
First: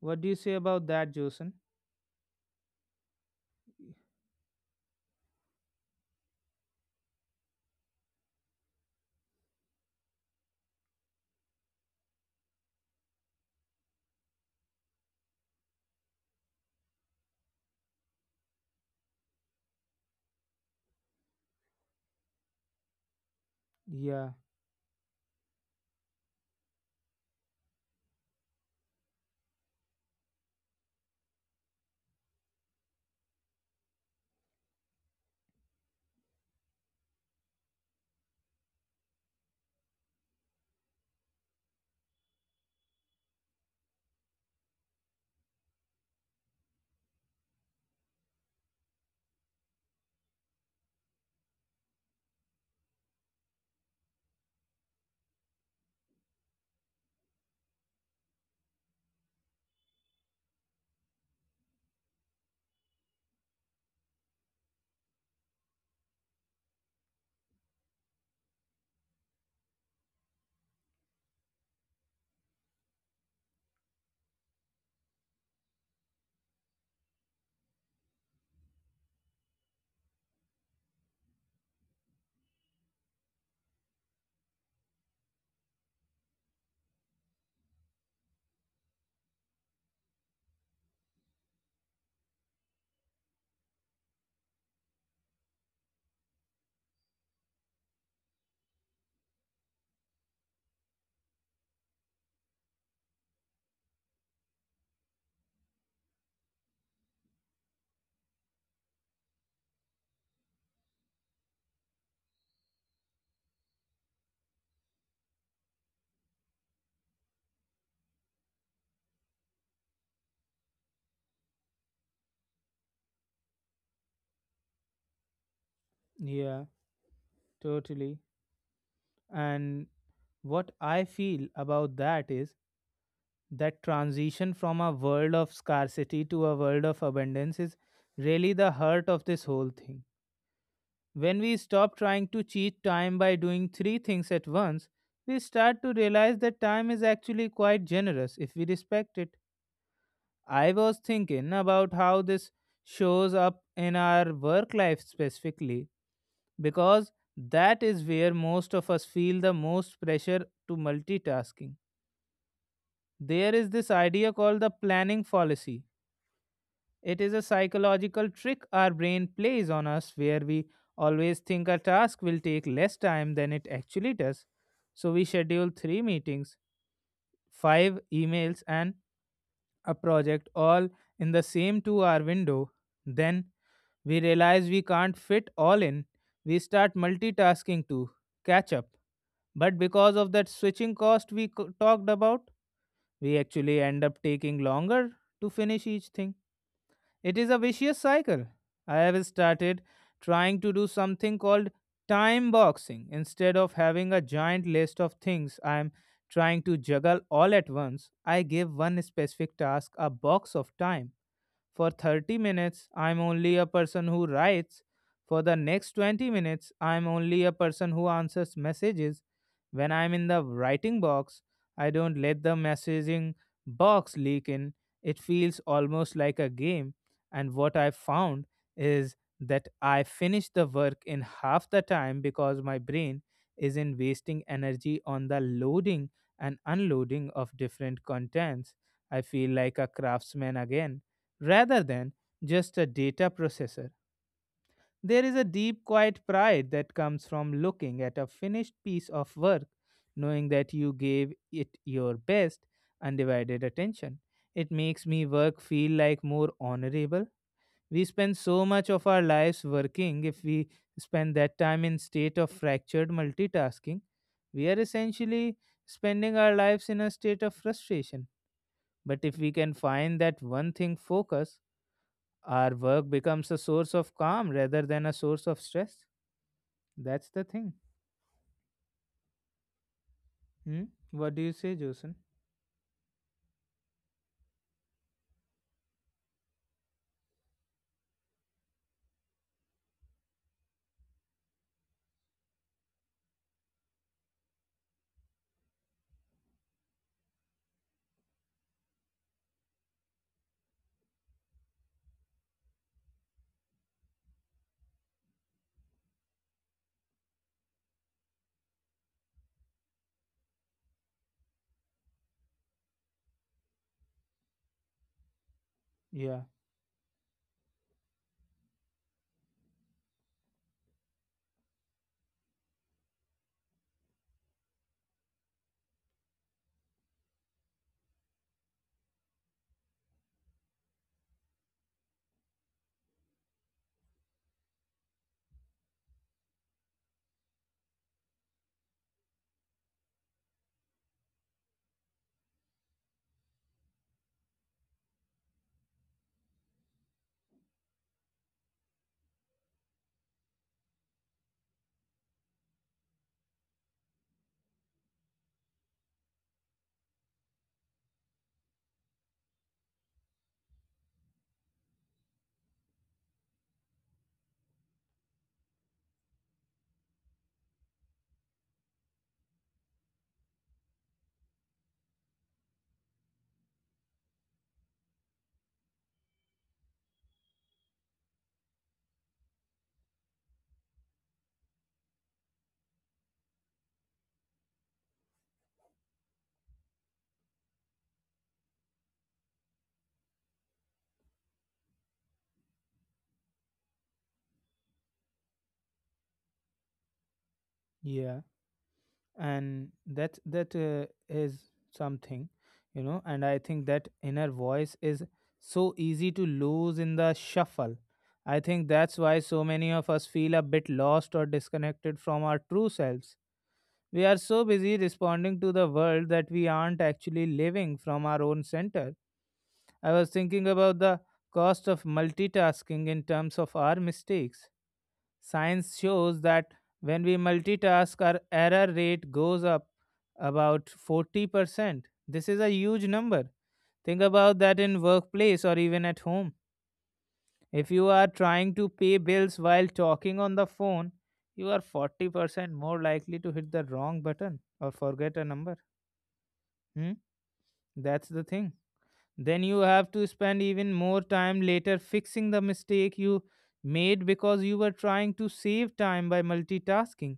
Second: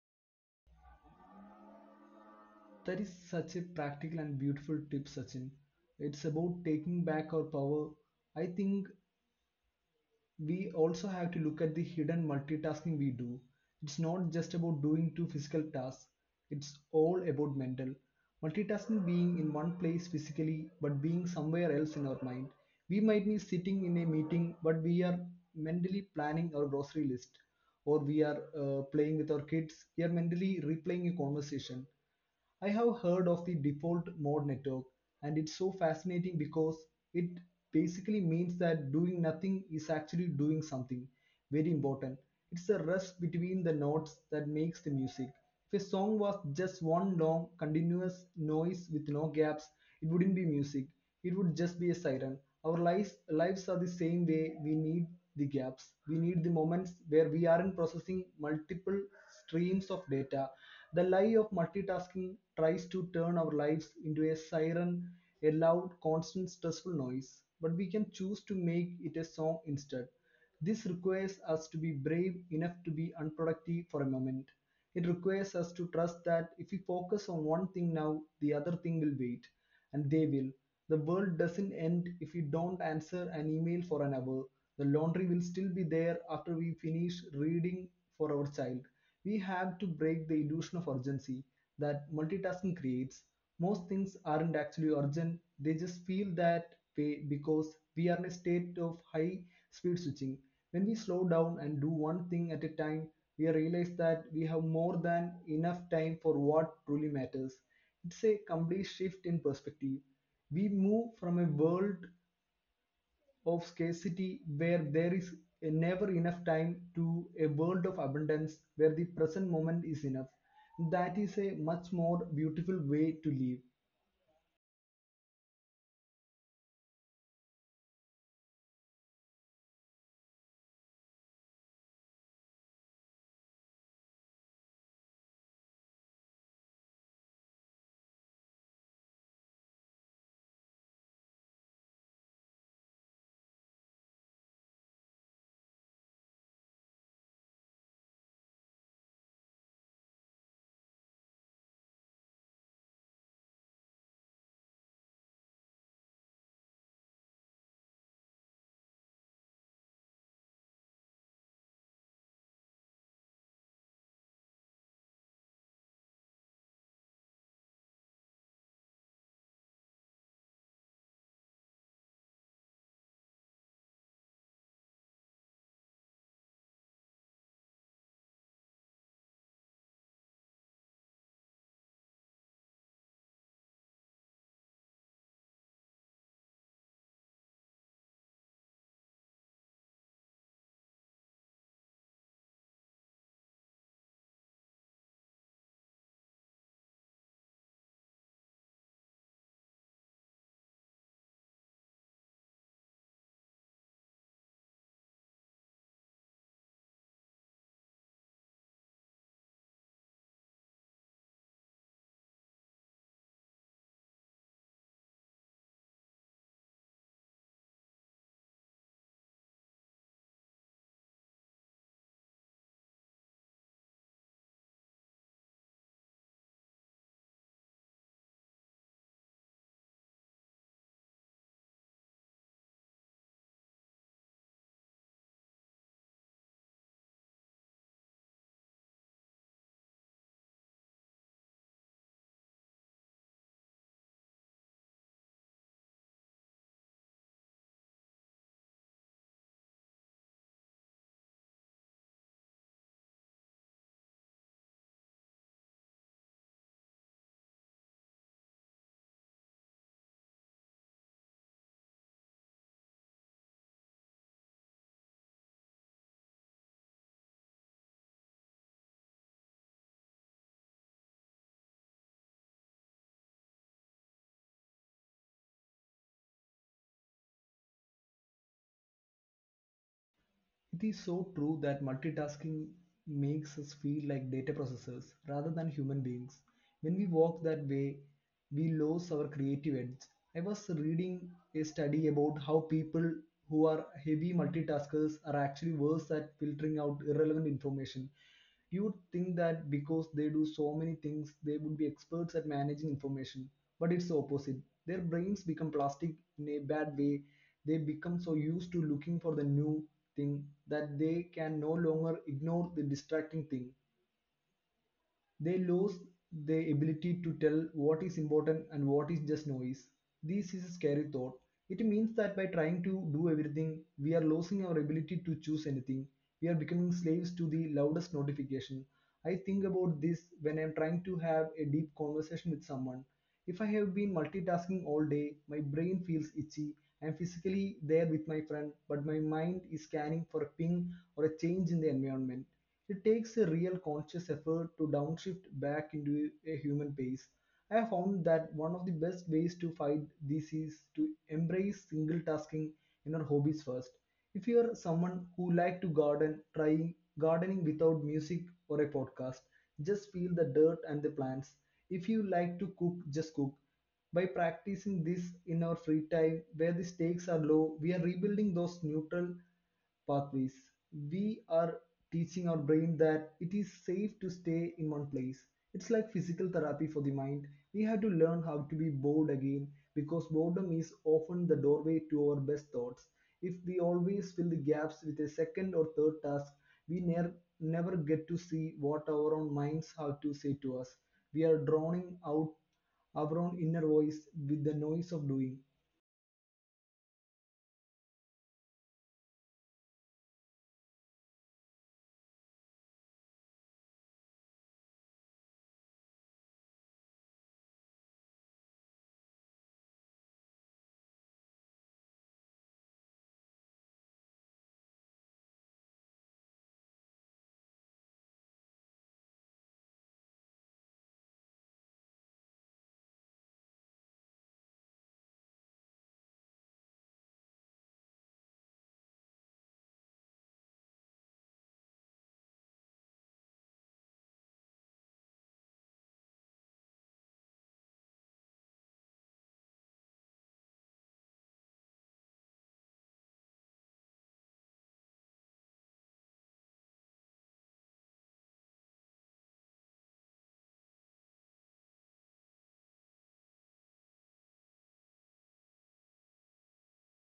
Speaker 1: What do you say about that, Jason?
Speaker 2: That is such a practical and beautiful tip, Sachin. It's about taking back our power. I think we also have to look at the hidden multitasking we do. It's not just about doing two physical tasks, it's all about mental. Multitasking being in one place physically but being somewhere else in our mind. We might be sitting in a
Speaker 1: Yeah,
Speaker 2: meeting but we are mentally planning our grocery list, or we are playing with our kids, we are mentally replaying a conversation. I have heard of the default mode network, and it's so fascinating because it basically means that doing nothing is actually doing something very important. It's the rest between the notes that makes the music. If a song was just one long, continuous noise with no gaps, it wouldn't be music. It would just be a siren. Our lives are the same way. We need the gaps. We need the moments where we aren't processing multiple streams of data. The lie of multitasking tries to turn our lives into a siren, a loud, constant, stressful noise, but we can choose to make it a song instead. This requires us to be brave enough to be unproductive for a moment. It requires us to trust that if we focus on one thing now, the other thing will wait, and they will. The world doesn't end if we don't answer an email for an hour. The laundry will still be there after we finish reading for our child. We have to break the illusion of urgency that multitasking creates. Most things aren't actually urgent, they just feel that way because we are in a state of high speed switching. When we slow down and do one thing at a time, we realize that we have more than enough time for what truly matters. It's a complete shift in perspective. We move from a world of scarcity where there is never enough time to a world of abundance where the present moment is enough. That is a much more beautiful way to live.
Speaker 1: yeah, totally. And what I feel about that is that transition from a world of scarcity to a world of abundance is really the heart of this whole thing. When we stop trying to cheat time by doing three things at once, we start to realize that time is actually quite generous if we respect it. I was thinking about how this shows up in our work life specifically, because that is where most of us feel the most pressure to multitasking. There is this idea called the planning fallacy. It is a psychological trick our brain plays on us where we always think a task will take less time than it actually does. So we schedule three meetings, five emails, and a project all in the same 2 hour window. Then we realize we can't fit all in. We start multitasking to catch up. But because of that switching cost we talked about, we actually end up taking longer to finish each thing. It is a vicious cycle. I have started trying to do something called time boxing. Instead of having a giant list of things I am trying to juggle all at once, I give one specific task a box of time. For 30 minutes, I'm only a person who writes. For the next 20 minutes, I'm only a person who answers messages. When I'm in the writing box, I don't let the messaging box leak in. It feels almost like a game. And what I found is that I finish the work in half the time because my brain isn't wasting energy on the loading and unloading of different contents. I feel like a craftsman again rather than just a data processor. There is a deep, quiet pride that comes from looking at a finished piece of work, knowing that you gave it your best, undivided attention. It makes me work feel like more honorable. We spend so much of our lives working. If we spend that time in state of fractured multitasking, we are essentially spending our lives in a state of frustration. But if we can find that one thing focus, our work becomes a source of calm rather than a source of stress. That's the thing.
Speaker 2: It
Speaker 1: Hmm?
Speaker 2: is so
Speaker 1: What do you
Speaker 2: true
Speaker 1: say,
Speaker 2: that
Speaker 1: Jason?
Speaker 2: multitasking makes us feel like data processors rather than human beings. When we walk that way, we lose our creative edge. I was reading a study about how people who are heavy multitaskers are actually worse at filtering out irrelevant information. You would think that because they do so many things, they would be experts at managing information, but it's the opposite. Their brains become plastic in a bad way. They become so used to looking for the new thing that they can no longer ignore the distracting thing. They lose
Speaker 1: Yeah,
Speaker 2: the ability to tell what is important and what is just noise. This is a scary thought. It means that by trying to do everything, we are losing our ability to choose anything. We are becoming slaves to the loudest notification. I think about this when I am trying to have a deep conversation with someone. If I have been multitasking all day, my brain feels itchy. I am physically there with my friend, but my mind is scanning for a ping or a change in the environment. It takes a real conscious effort to downshift back into a human pace. I have found that one of the best ways to fight this is to embrace single tasking in our hobbies first. If you are someone who like to garden, try gardening without music or a podcast. Just feel the dirt and the plants. If you like to cook, just cook. By practicing this in our free time where the stakes are low, we are rebuilding those neutral pathways. We are teaching our brain that it is safe to stay in one place. It's like physical therapy for the mind. We have to learn how to be bored again because boredom is often the doorway to our best thoughts. If we always fill the gaps with a second or third task, we ne- never get to see what our own minds have to say to us. We are drowning out our own inner voice with the noise of doing.
Speaker 1: yeah, and that is something. And I think that inner voice is so easy to lose in the shuffle. I think that's why so many of us feel a bit lost or disconnected from our true selves. We are so busy responding to the world that we aren't actually living from our own center. I was thinking about the cost of multitasking in terms of our mistakes. Science shows that when we multitask, our error rate goes up about 40%. This is a huge number. Think about that in workplace or even at home. If you are trying to pay bills while talking on the phone, you are 40% more likely to hit the wrong button or forget a number. Hmm? That's the thing. Then you have to spend even more time later fixing the mistake you made because you were trying to save time by multitasking.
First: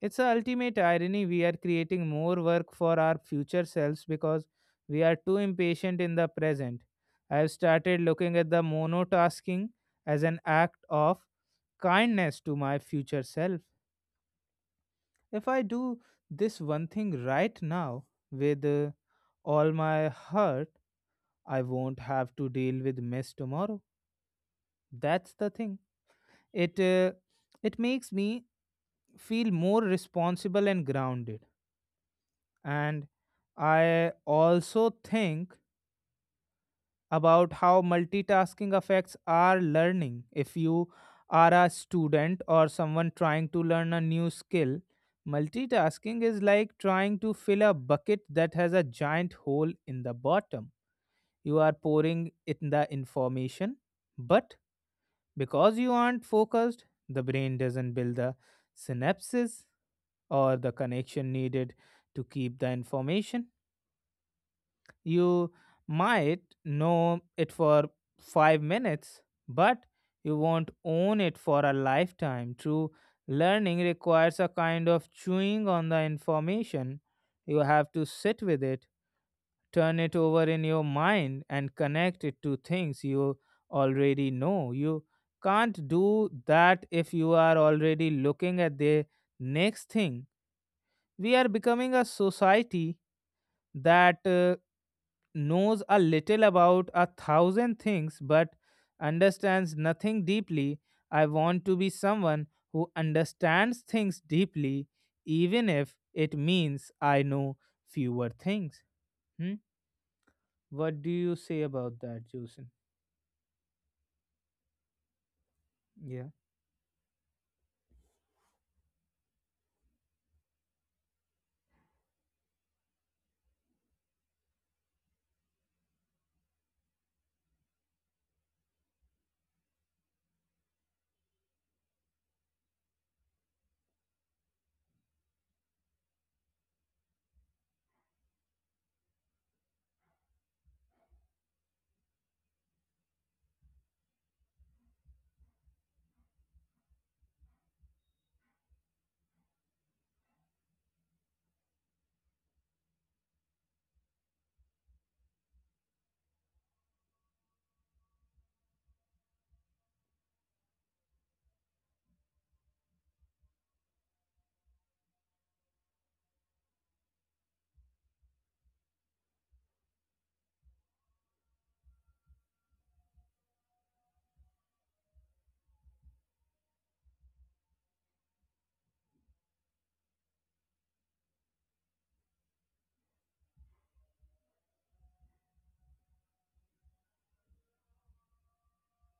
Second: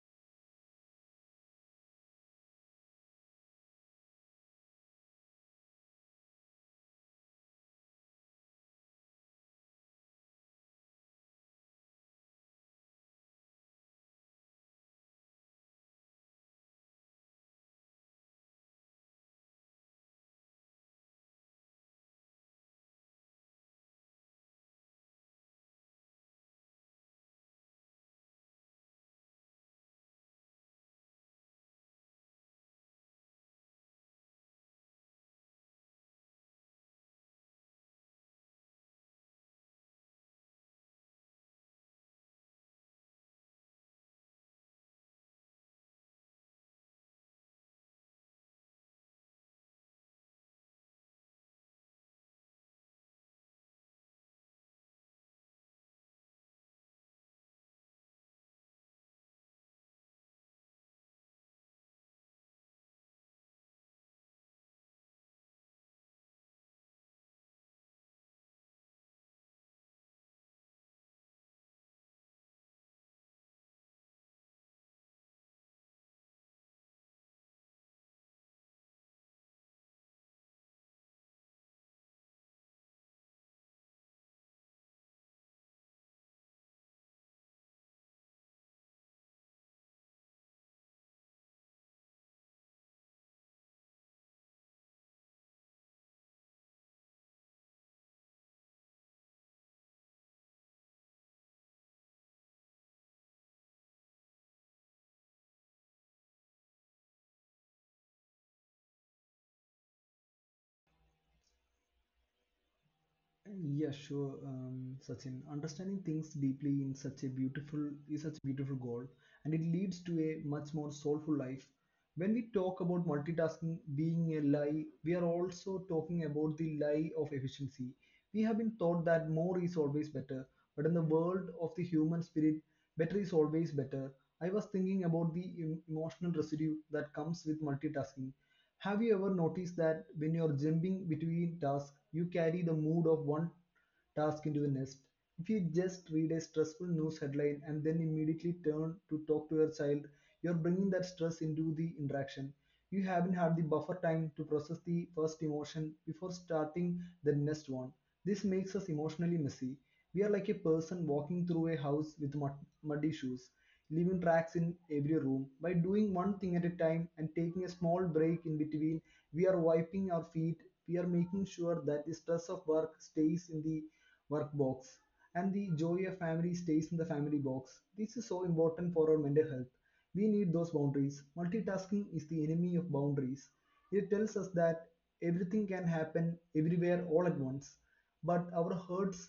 Speaker 1: It's a ultimate irony, we are creating more work for our future selves because we are too impatient in the present. I have started looking at the monotasking as an act of kindness to my future self. If I do this one thing right now with all my heart, I won't have to deal with mess tomorrow. That's the thing. It uh, it makes me feel more responsible and grounded. And I also think about how multitasking affects our learning. If you are a student or someone trying to learn a new skill, multitasking is like trying to fill a bucket that has a giant hole in the bottom. You are pouring in the information, but because you aren't focused, the brain doesn't build the synapses or the connection needed to keep the information. You might know it for 5 minutes, but you won't own it for a lifetime. True learning requires a kind of chewing on the information. You have to sit with it, turn it over in your mind and connect it to things you already know. You can't do that if you are already looking at the next thing. We are becoming a society that knows a little about a thousand things but understands nothing deeply. I want to be someone who understands things deeply, even if it means I know fewer things. Hmm. What do you say about that, Jason?
Speaker 2: Yeah, sure, Sachin. Understanding
Speaker 1: Yeah,
Speaker 2: things deeply in such a beautiful is such a beautiful goal, and it leads to a much more soulful life. When we talk about multitasking being a lie, we are also talking about the lie of efficiency. We have been taught that more is always better, but in the world of the human spirit, better is always better. I was thinking about the emotional residue that comes with multitasking. Have you ever noticed that when you're jumping between tasks, you carry the mood of one task into the nest. If you just read a stressful news headline and then immediately turn to talk to your child, you're bringing that stress into the interaction. You haven't had the buffer time to process the first emotion before starting the next one. This makes us emotionally messy. We are like a person walking through a house with muddy shoes, leaving tracks in every room. By doing one thing at a time and taking a small break in between, we are wiping our feet. We are making sure that the stress of work stays in the work box and the joy of family stays in the family box. This is so important for our mental health. We need those boundaries. Multitasking is the enemy of boundaries. It tells us that everything can happen everywhere all at once, but our hearts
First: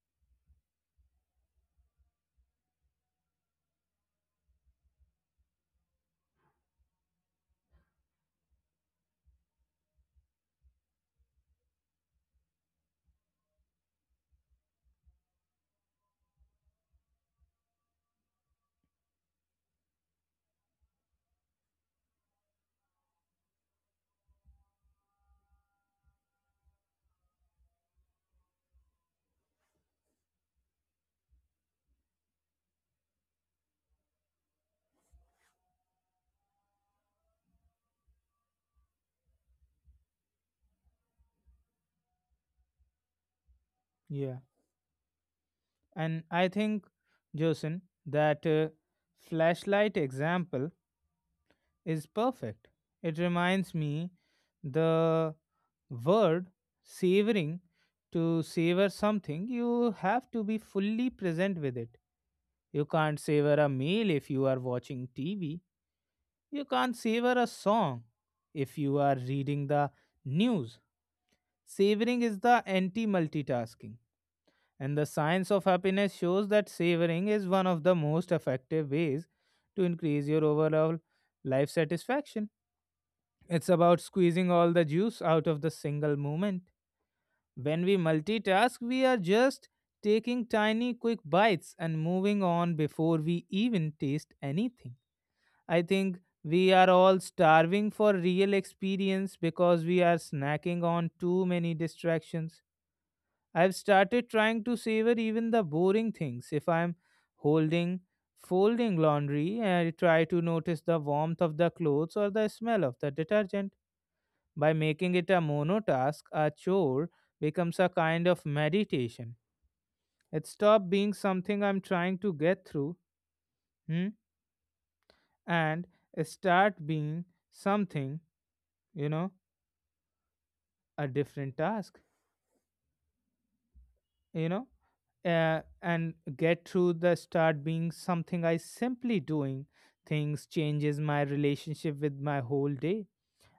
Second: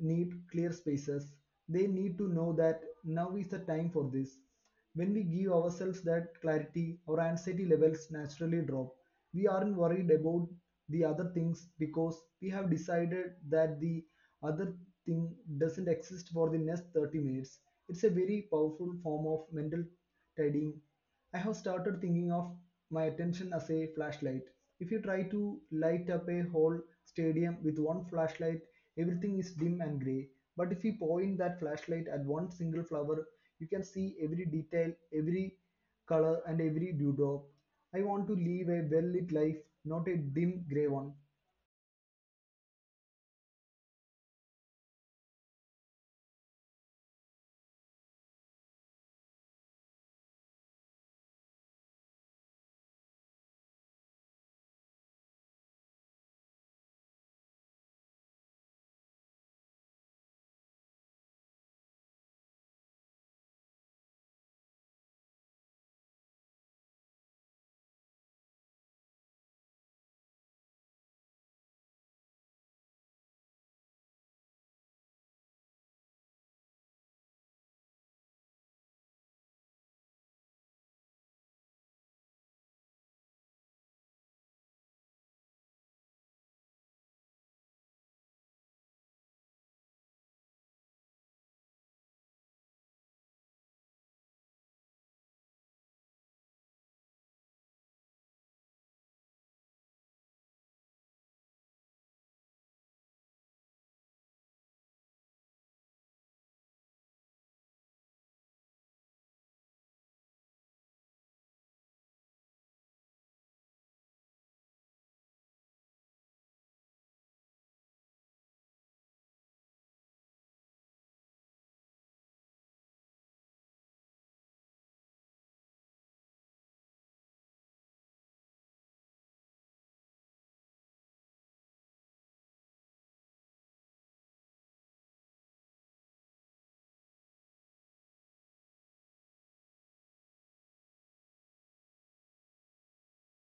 Speaker 2: need clear spaces. They need to know that now is the time for this. When we give ourselves that clarity, our anxiety levels naturally drop. We aren't worried about the other things because we have decided that the other thing doesn't exist for the next 30 minutes. It's a very powerful form of mental tidying. I have started thinking of my attention as a flashlight. If you try to light up a whole stadium with one flashlight, everything is dim and grey, but if you point that flashlight at one single flower, you can see every detail, every color, and every dewdrop. I want to live a well lit life, not a dim grey one.
Speaker 1: yeah. And I think, Jason, that flashlight example is perfect. It reminds me the word savoring. To savor something, you have to be fully present with it. You can't savor a meal if you are watching TV. You can't savor a song if you are reading the news. Savoring is the anti multitasking. And the science of happiness shows that savoring is one of the most effective ways to increase your overall life satisfaction. It's about squeezing all the juice out of the single moment. When we multitask, we are just taking tiny, quick bites and moving on before we even taste anything. I think we are all starving for real experience because we are snacking on too many distractions. I've started trying to savor even the boring things. If I'm holding, folding laundry, I try to notice the warmth of the clothes or the smell of the detergent. By making it a monotask, a chore becomes a kind of meditation. It stopped being something I'm trying to get through, hmm, and start being something, you know, a different task. you know and get through the start being something I simply doing things changes my relationship with my whole day.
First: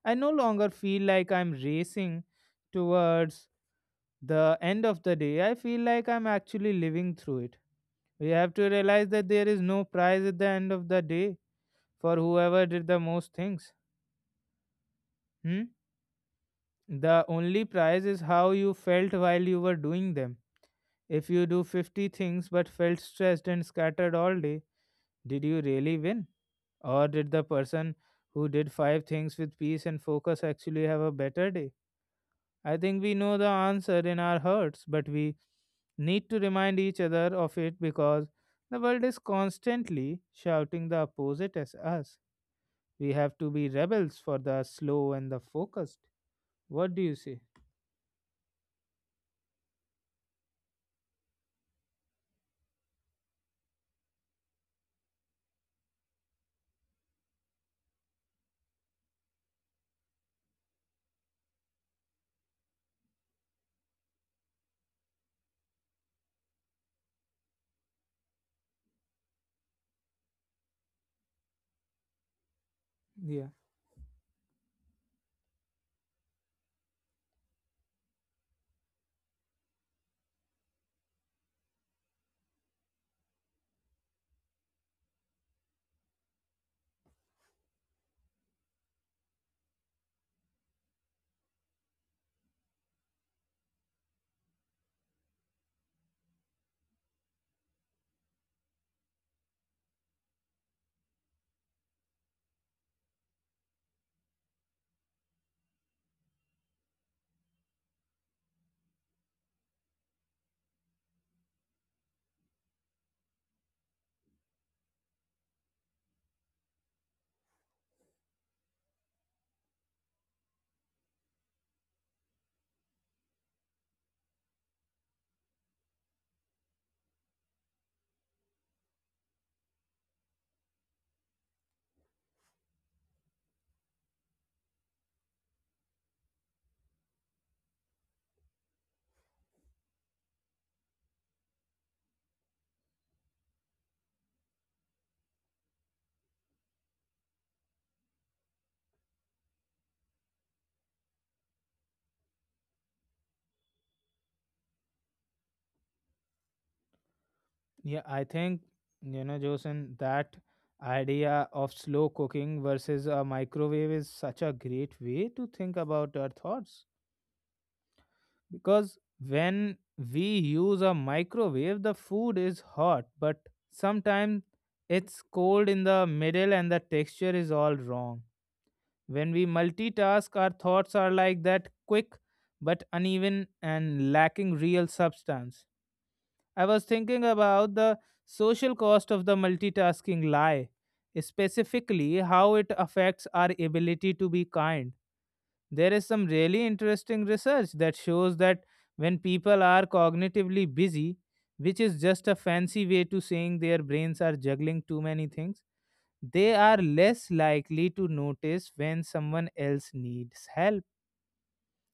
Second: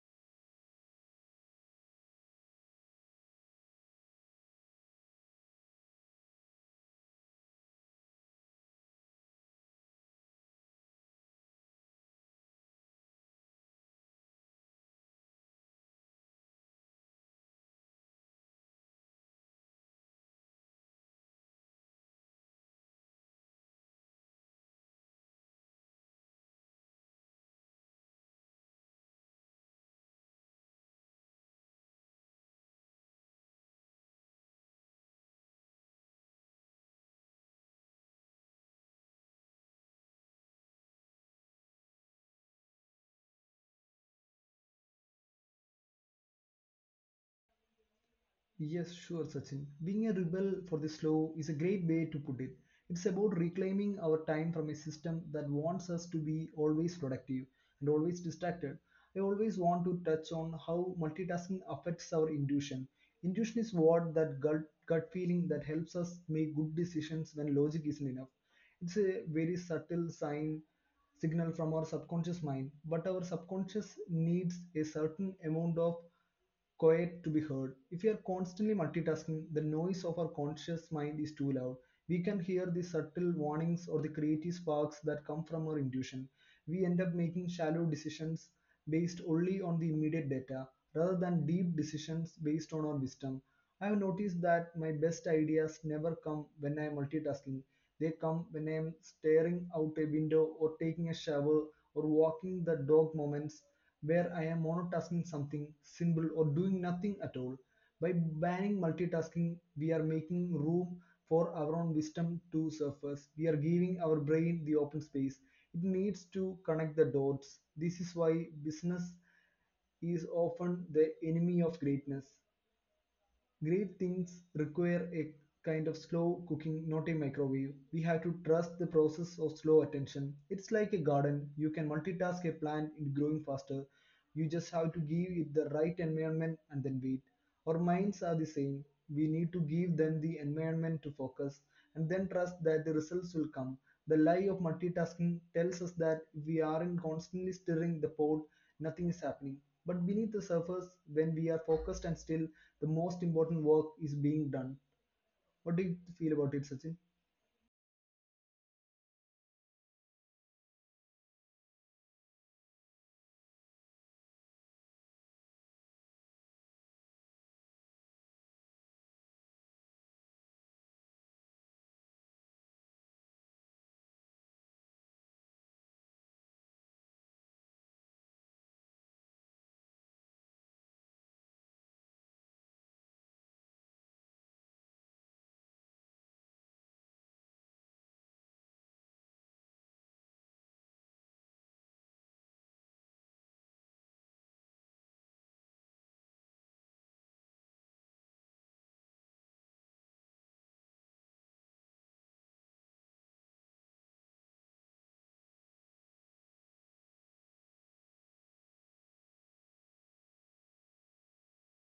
Speaker 1: I no longer feel like I'm racing towards the end of the day. I feel like I'm actually living through it. We have to realize that there is no prize at the end of the day for whoever did the most things. Hmm? The only prize is how you felt while you were doing them. If you do 50 things but felt stressed and scattered all day, did you really win? Or did the person who did five things with peace and focus actually have a better day? I think we know the answer in our hearts, but we need to remind each other of it because the world is constantly shouting the opposite as us. We have to be rebels for the slow and the focused. What do you say?
Speaker 2: Yes, sure, Sachin. Being a rebel for the slow is a great way to put it. It's about reclaiming our time from a system that wants us to be always productive and always distracted. I always want to touch on how multitasking affects our intuition. Intuition is what that gut feeling that helps us make good decisions when logic isn't enough. It's a very subtle signal from our subconscious mind, but our
Speaker 1: Yeah.
Speaker 2: subconscious needs a certain amount of quiet to be heard. If we are constantly multitasking, the noise of our conscious mind is too loud. We can hear the subtle warnings or the creative sparks that come from our intuition. We end up making shallow decisions based only on the immediate data rather than deep decisions based on our wisdom. I have noticed that my best ideas never come when I am multitasking. They come when I am staring out a window or taking a shower or walking the dog, moments where I am monotasking something simple or doing nothing at all. By banning multitasking, we are making room for our own wisdom to surface. We are giving our brain the open space. It needs to connect the dots. This is why business is often the enemy of greatness. Great things require a kind of slow cooking, not a microwave. We have to trust the process of slow attention. It's like a garden. You can multitask a plant in growing faster. You just have to give it the right environment and then wait. Our minds are the same. We need to give them the environment to focus and then trust that the results will come. The lie of multitasking tells us that if we aren't constantly stirring the pot, nothing is happening. But beneath the surface, when we are focused and still, the most important work is being done. What do you feel about it, Sachin?
Speaker 1: Yeah, I think, you know, Josen, that idea of slow cooking versus a microwave is such a great way to think about our thoughts. Because when we use a microwave, the food is hot, but sometimes it's cold in the middle and the texture is all wrong. When we multitask, our thoughts are like that, quick but uneven and lacking real substance. I was thinking about the social cost of the multitasking lie, specifically how it affects our ability to be kind. There is some really interesting research that shows that when people are cognitively busy, which is just a fancy way to saying their brains are juggling too many things, they are less likely to notice when someone else needs help.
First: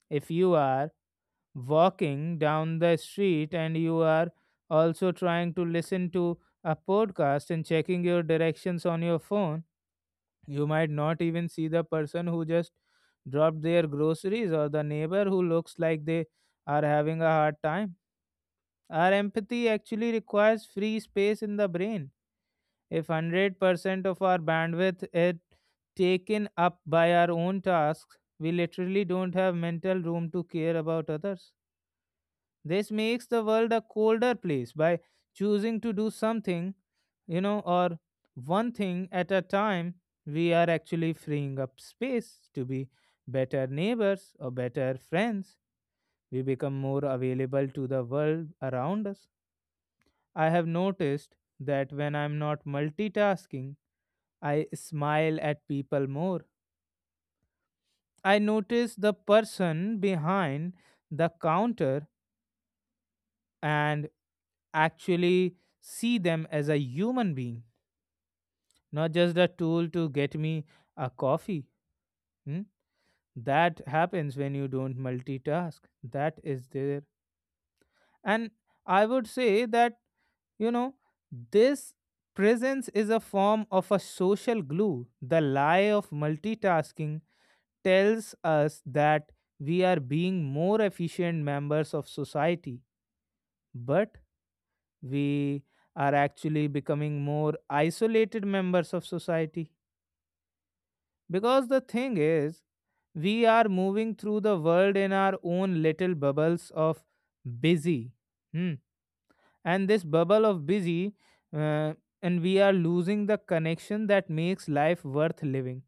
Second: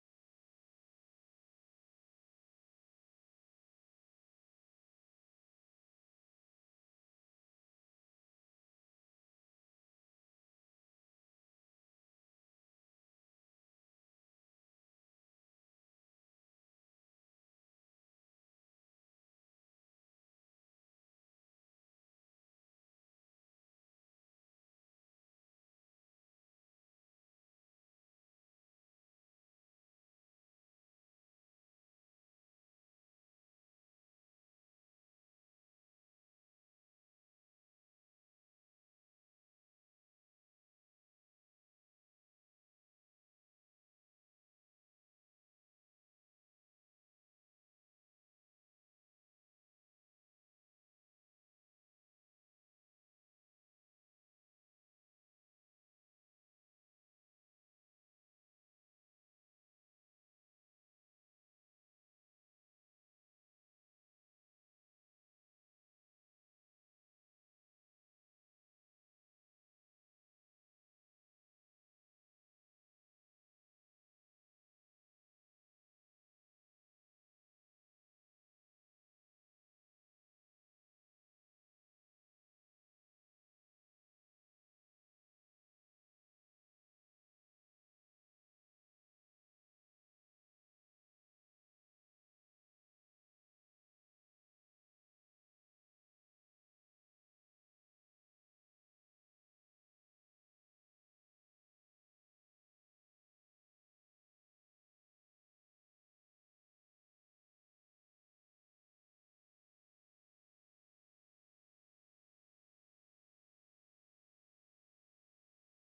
Speaker 1: If you are walking down the street and you are also trying to listen to a podcast and checking your directions on your phone, you might not even see the person who just dropped their groceries or the neighbor who looks like they are having a hard time. Our empathy actually requires free space in the brain. If 100% of our bandwidth is taken up by our own tasks, we literally don't have mental room to care about others. This makes the world a colder place. By choosing to do something, you know, or one thing at a time, we are actually freeing up space to be better neighbors or better friends. We become more available to the world around us. I have noticed that when I'm not multitasking, I smile at people more. I notice the person behind the counter and actually see them as a human being, not just a tool to get me a coffee. Hmm? That happens when you don't multitask. That is there. And I would say that, you know, this presence is a form of a social glue. The lie of multitasking tells us that we are being more efficient members of society. But we are actually becoming more isolated members of society because the thing is we are moving through the world in our own little bubbles of busy. Hmm. And this bubble of busy, uh, and we are losing the connection that makes life worth living.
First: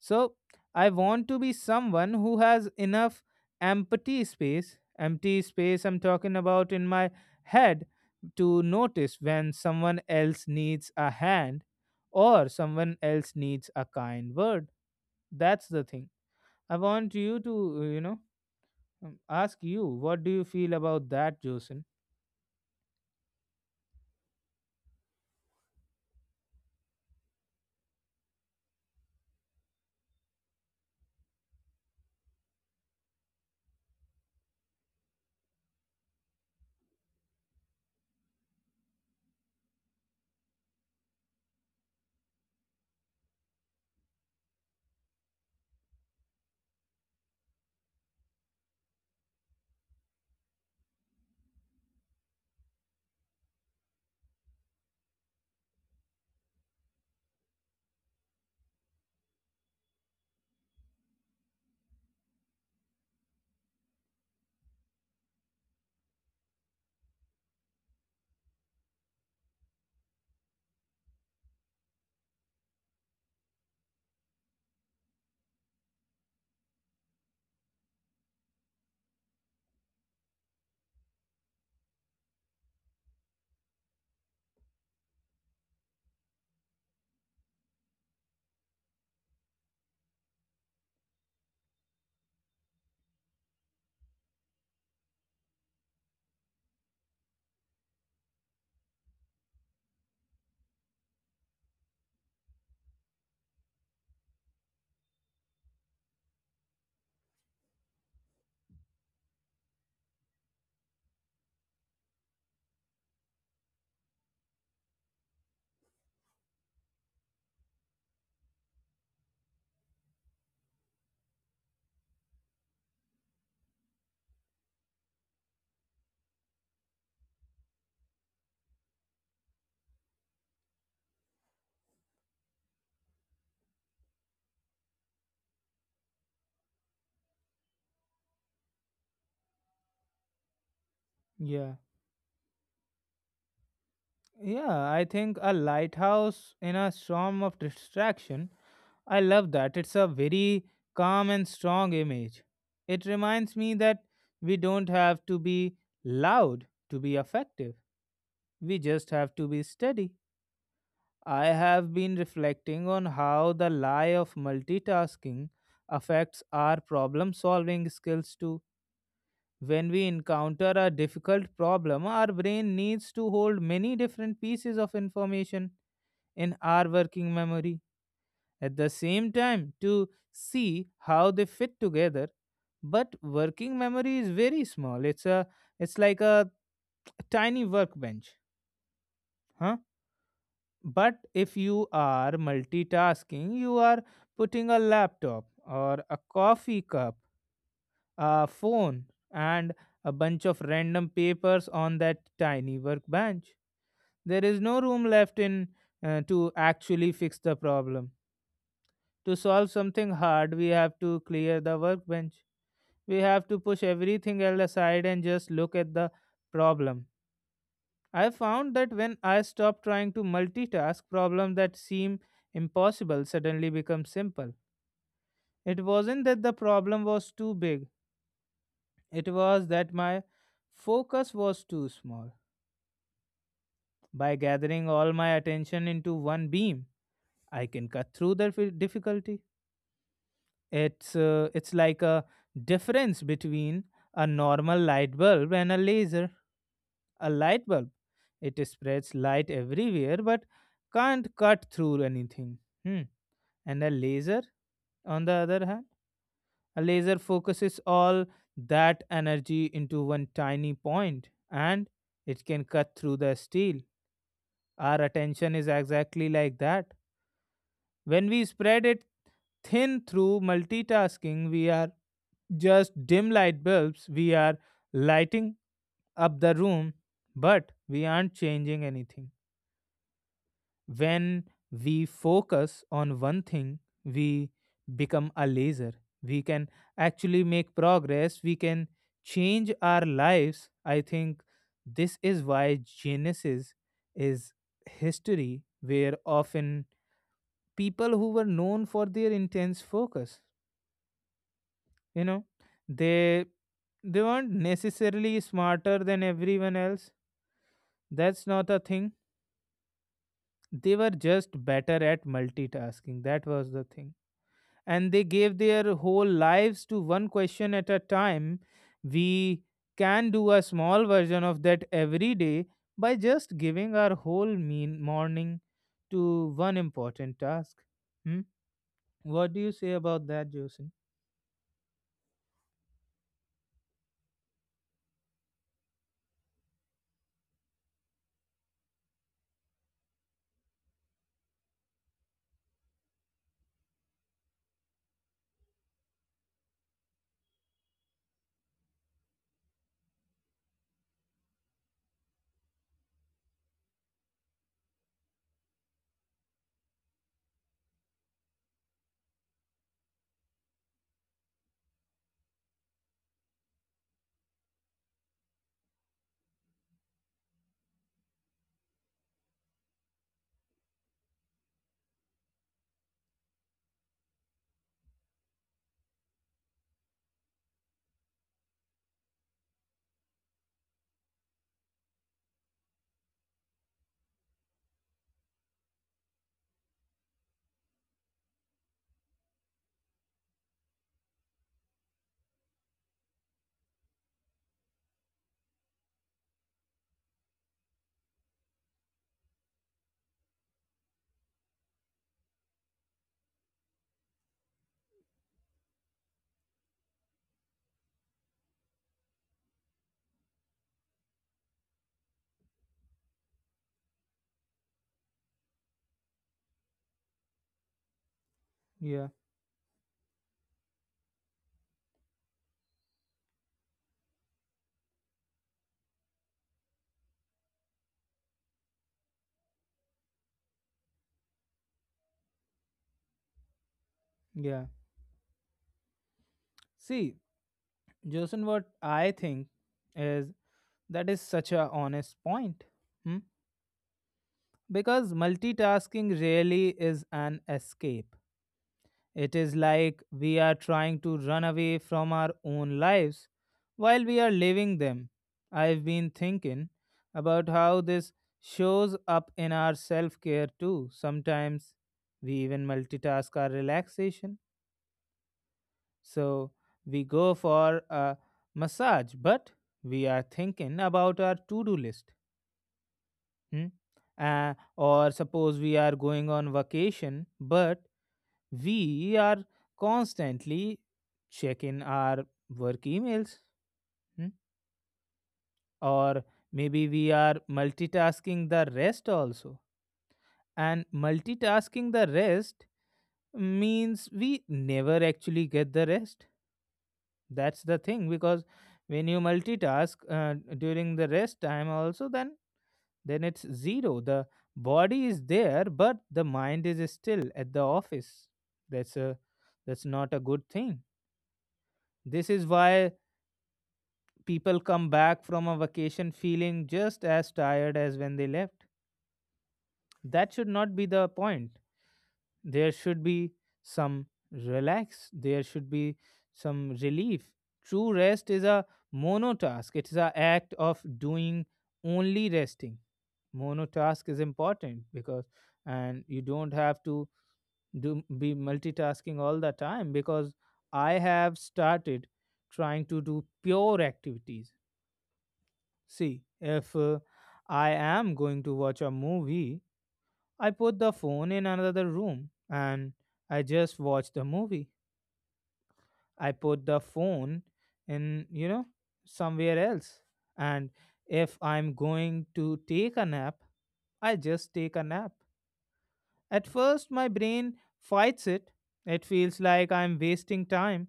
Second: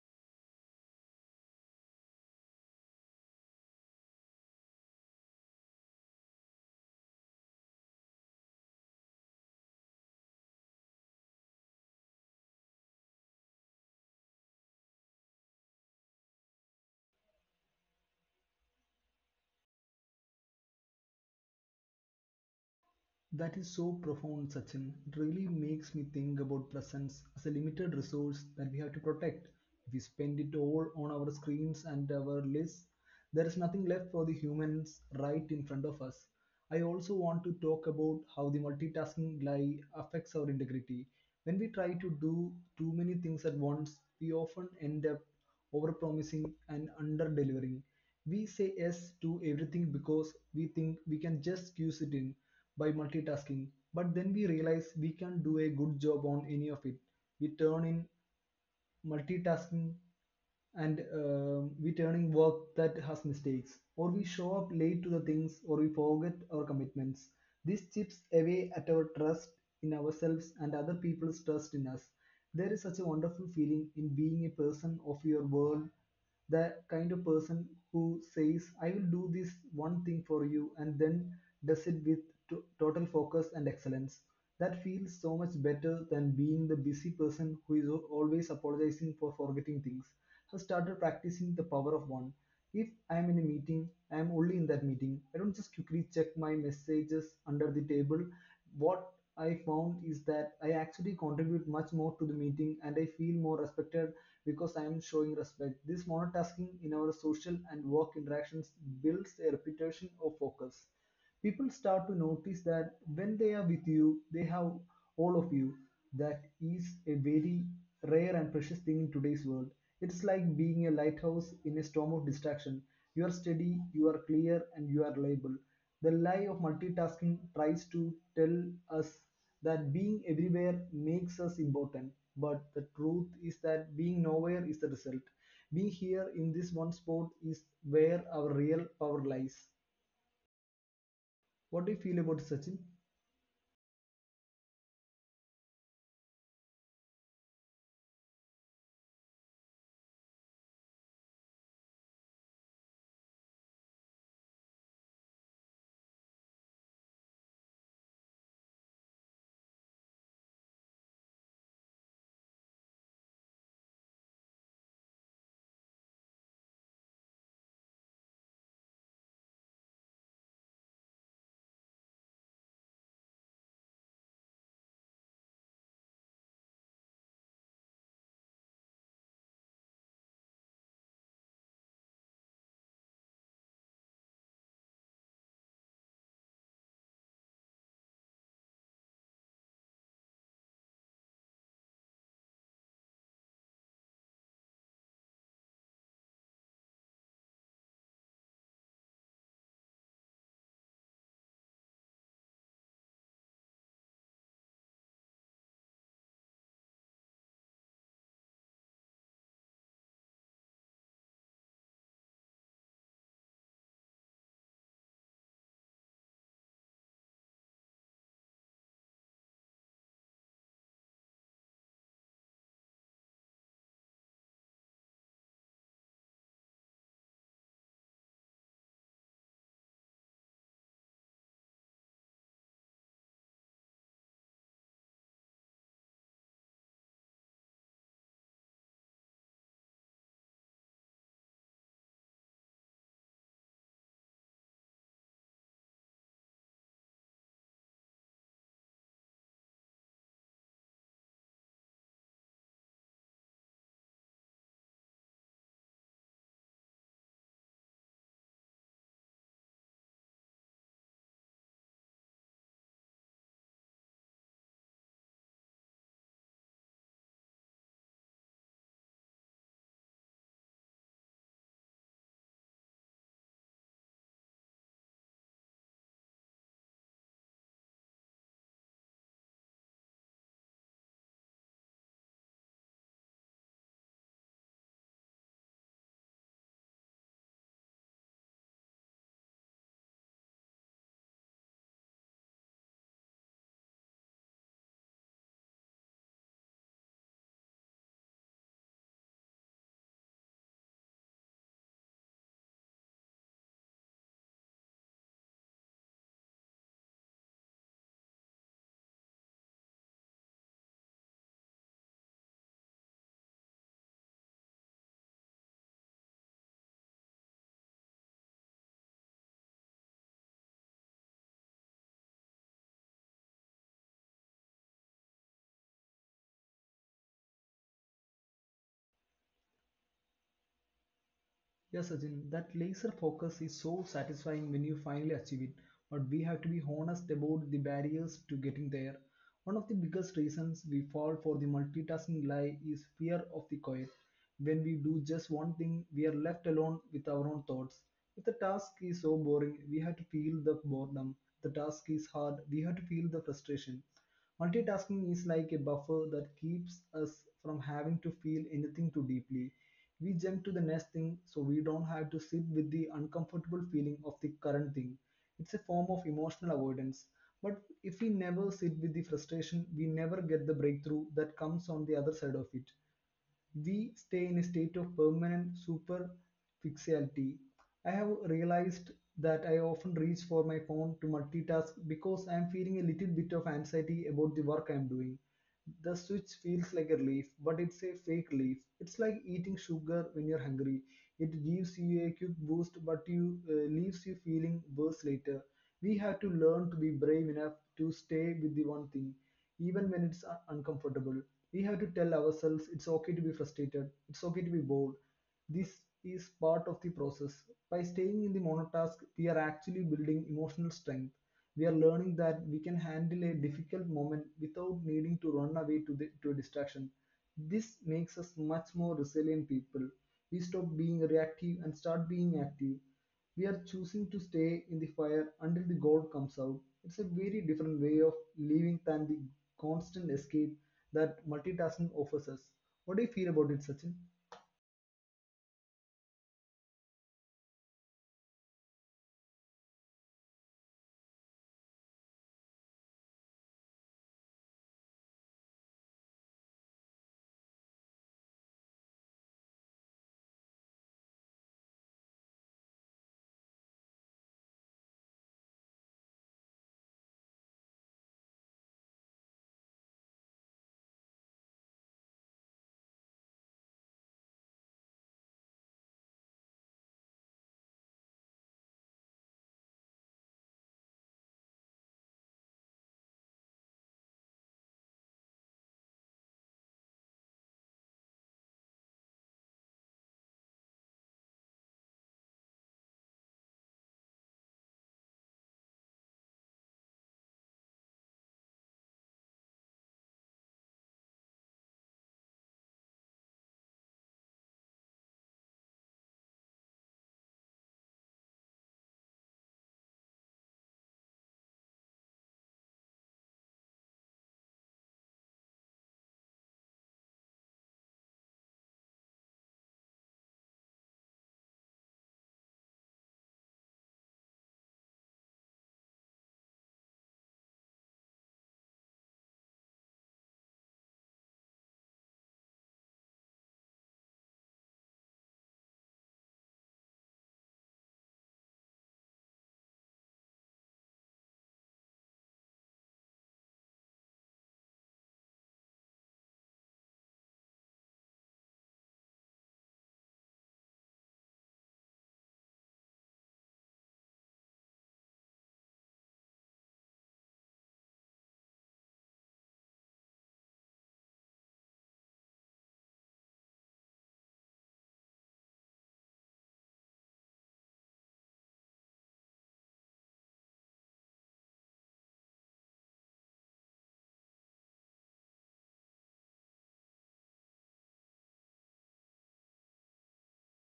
Speaker 1: So I want to be someone who has enough empty space I'm talking about in my head, to notice when someone else needs a hand or someone else needs a kind word. That's the thing. I want you to, ask you what do you feel about that, Josen?
Speaker 2: That is so profound, Sachin. It really makes me think about presence as a limited resource that we have to protect. If we spend it all on our screens and our lists, there is nothing left for the humans right in front of us. I also want to talk about how the multitasking lie affects our integrity. When we try to do too many things at once, we often end up overpromising and underdelivering. We say yes to everything because we think we can just squeeze it in, by multitasking, but then we realize we can't do a good job on any of it. We turn in multitasking and we turning work that has mistakes, or we show up late to the things, or we forget our commitments. This chips away at our trust in ourselves and other people's trust in us. There is such a wonderful feeling in being a person of your world, the kind of person who says I will do this one thing for you and then does it with total focus and excellence. That feels so much better than being the busy person who is always apologizing for forgetting things. Have started practicing the power of one. If I am in a meeting, I am only in that meeting. I don't just quickly check my messages under the table. What I found is that I actually contribute much more to the meeting and I feel more respected because I am showing respect. This monotasking in our social and work interactions builds a reputation of focus. People start to notice that when they are with you, they have all of you. That is a very rare and precious thing in today's world. It's like being a lighthouse in a storm of distraction. You are steady, you are clear, and you are reliable. The lie of multitasking tries to tell us that being everywhere makes us important, but the truth is that being nowhere is the result. Being here in this one spot is where our real power lies.
Speaker 1: Yeah.
Speaker 2: What do you feel about it, Sachin?
Speaker 1: Yeah, I think a lighthouse in a storm of distraction, I love that. It's a very calm and strong image. It reminds me that we don't have to be loud to be effective, we just have to be steady. I have been reflecting on how the lie of multitasking affects our problem solving skills too. When we encounter a difficult problem, our brain needs to hold many different pieces of information in our working memory at the same time to see how they fit together. But working memory is very small. It's like a tiny workbench. Huh. But if you are multitasking, you are putting a laptop or a coffee cup, a phone, and a bunch of random papers on that tiny workbench. There is no room left in to actually fix the problem. To solve something hard, we have to clear the workbench. We have to push everything else aside and just look at the problem. I found that when I stop trying to multitask, problems that seem impossible suddenly become simple. It wasn't that the problem was too big, it was that my focus was too small. By gathering all my attention into one beam, I can cut through the difficulty. It's like a difference between a normal light bulb and a laser. A light bulb, it spreads light everywhere but can't cut through anything. Hmm. And a laser, on the other hand, a laser focuses all that energy into one tiny point and it can cut through the steel. Our attention is exactly like that. When we spread it thin through multitasking, we are just dim light bulbs. We are lighting up the room, but we aren't changing anything. When we focus on one thing, we become a laser. We can actually make progress, we can change our lives. I think this is why Genesis is history, where often people who were known for their intense focus, you know, they they weren't necessarily smarter than everyone else, that's not a thing. They were just better at multitasking, that was the thing. And they gave their whole lives to one question at a time. We can do a small version of that every day by just giving our whole mean morning to one important task. Hmm? What do you say about that, Jason?
Speaker 2: Yes, Sachin, that laser focus is so satisfying when you finally achieve it. But we have to be honest about the barriers to getting there. One of the biggest reasons we fall for the multitasking lie is fear of the quiet. When we do just one thing, we are left alone with our own thoughts. If the task is so boring, we have to feel the boredom. If the task is hard, we have to feel the frustration. Multitasking is like a buffer that keeps us from having to feel anything too deeply. We jump to the next thing so we don't have to sit with the uncomfortable feeling of the current thing. It's a form of emotional avoidance. But if we never sit with the frustration, we never get the breakthrough that comes on the other side of it. We stay in a state of permanent superficiality. I have realized that I often reach for my phone to multitask because I am feeling a little bit of anxiety about the work I am doing. The switch feels like a relief, but it's a fake relief. It's like eating sugar when you're hungry. It gives you a quick boost, but you leaves you feeling worse later. We have to learn to be brave enough to stay with the one thing, even when it's uncomfortable. We have to tell ourselves it's okay to be frustrated, it's okay to be bored. This is part of the process. By staying in the monotask, we are actually building emotional strength. We are learning that we can handle a difficult moment without needing to run away to a distraction. This makes us much
Speaker 1: Yeah.
Speaker 2: more resilient people. We stop being reactive and start being active. We are choosing to stay in the fire until the gold comes out. It's a very different way of living than the constant escape that multitasking offers us. What do you feel about it, Sachin?
Speaker 1: Yeah, see, Jason, what I think is that is such a honest point. Hmm? Because multitasking really is an escape. It is like we are trying to run away from our own lives while we are living them. I've been thinking about how this shows up in our self care too. Sometimes we even multitask our relaxation. So we go for a massage, but we are thinking about our to do list. Hmm? Or suppose we are going on vacation, but we are constantly checking our work emails. Hmm? Or maybe we are multitasking the rest also. And multitasking the rest means we never actually get the rest. That's the thing, because when you multitask during the rest time also, then it's zero. The body is there but the mind is still at the office. That's a that's not a good thing. This is why people come back from a vacation feeling just as tired as when they left. That should not be the point. There should be some relax, there should be some relief. True rest is a monotask, it is an act of doing only resting. Monotask is important because, and you don't have to do be multitasking all the time. Because I have started trying to do pure activities. See, if I am going to watch a movie, I put the phone in another room and I just watched the movie. I put the phone in, you know, somewhere else. And if I'm going to take a nap, I just take a nap. At first, my brain fights it. It feels like I'm wasting time.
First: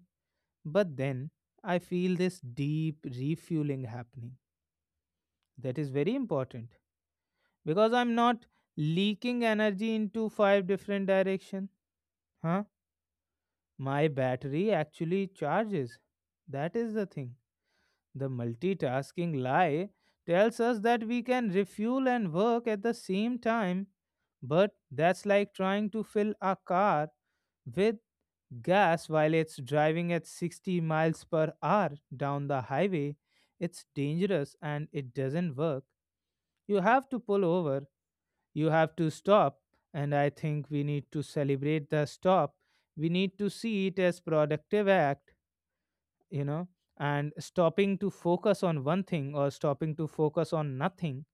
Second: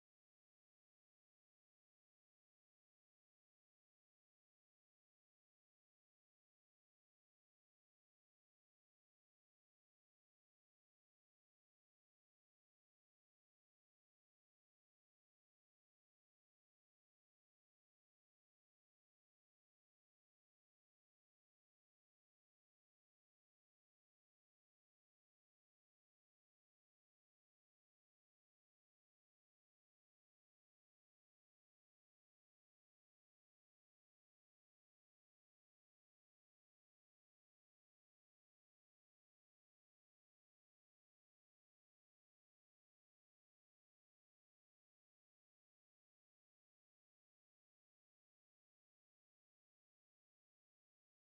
Speaker 1: But then I feel this deep refueling happening. That is very important because I'm not leaking energy into five different directions. Huh? My battery actually charges. That is the thing. The multitasking lie tells us that we can refuel and work at the same time, but that's like trying to fill a car with gas while it's driving at 60 miles per hour down the highway. It's dangerous and it doesn't work. You have to pull over, you have to stop, and I think we need to celebrate the stop. We need to see it as productive act, you know, and stopping to focus on one thing or stopping to focus on nothing,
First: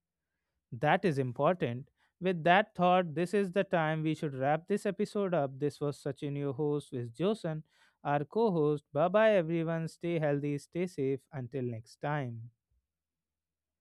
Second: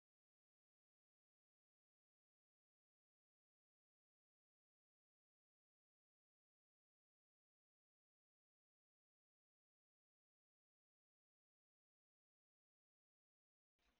Speaker 1: that is important. With that thought, this is the time we should wrap this episode up. This was Sachin your host with Josan our co-host. Bye bye everyone, stay healthy, stay safe until next time.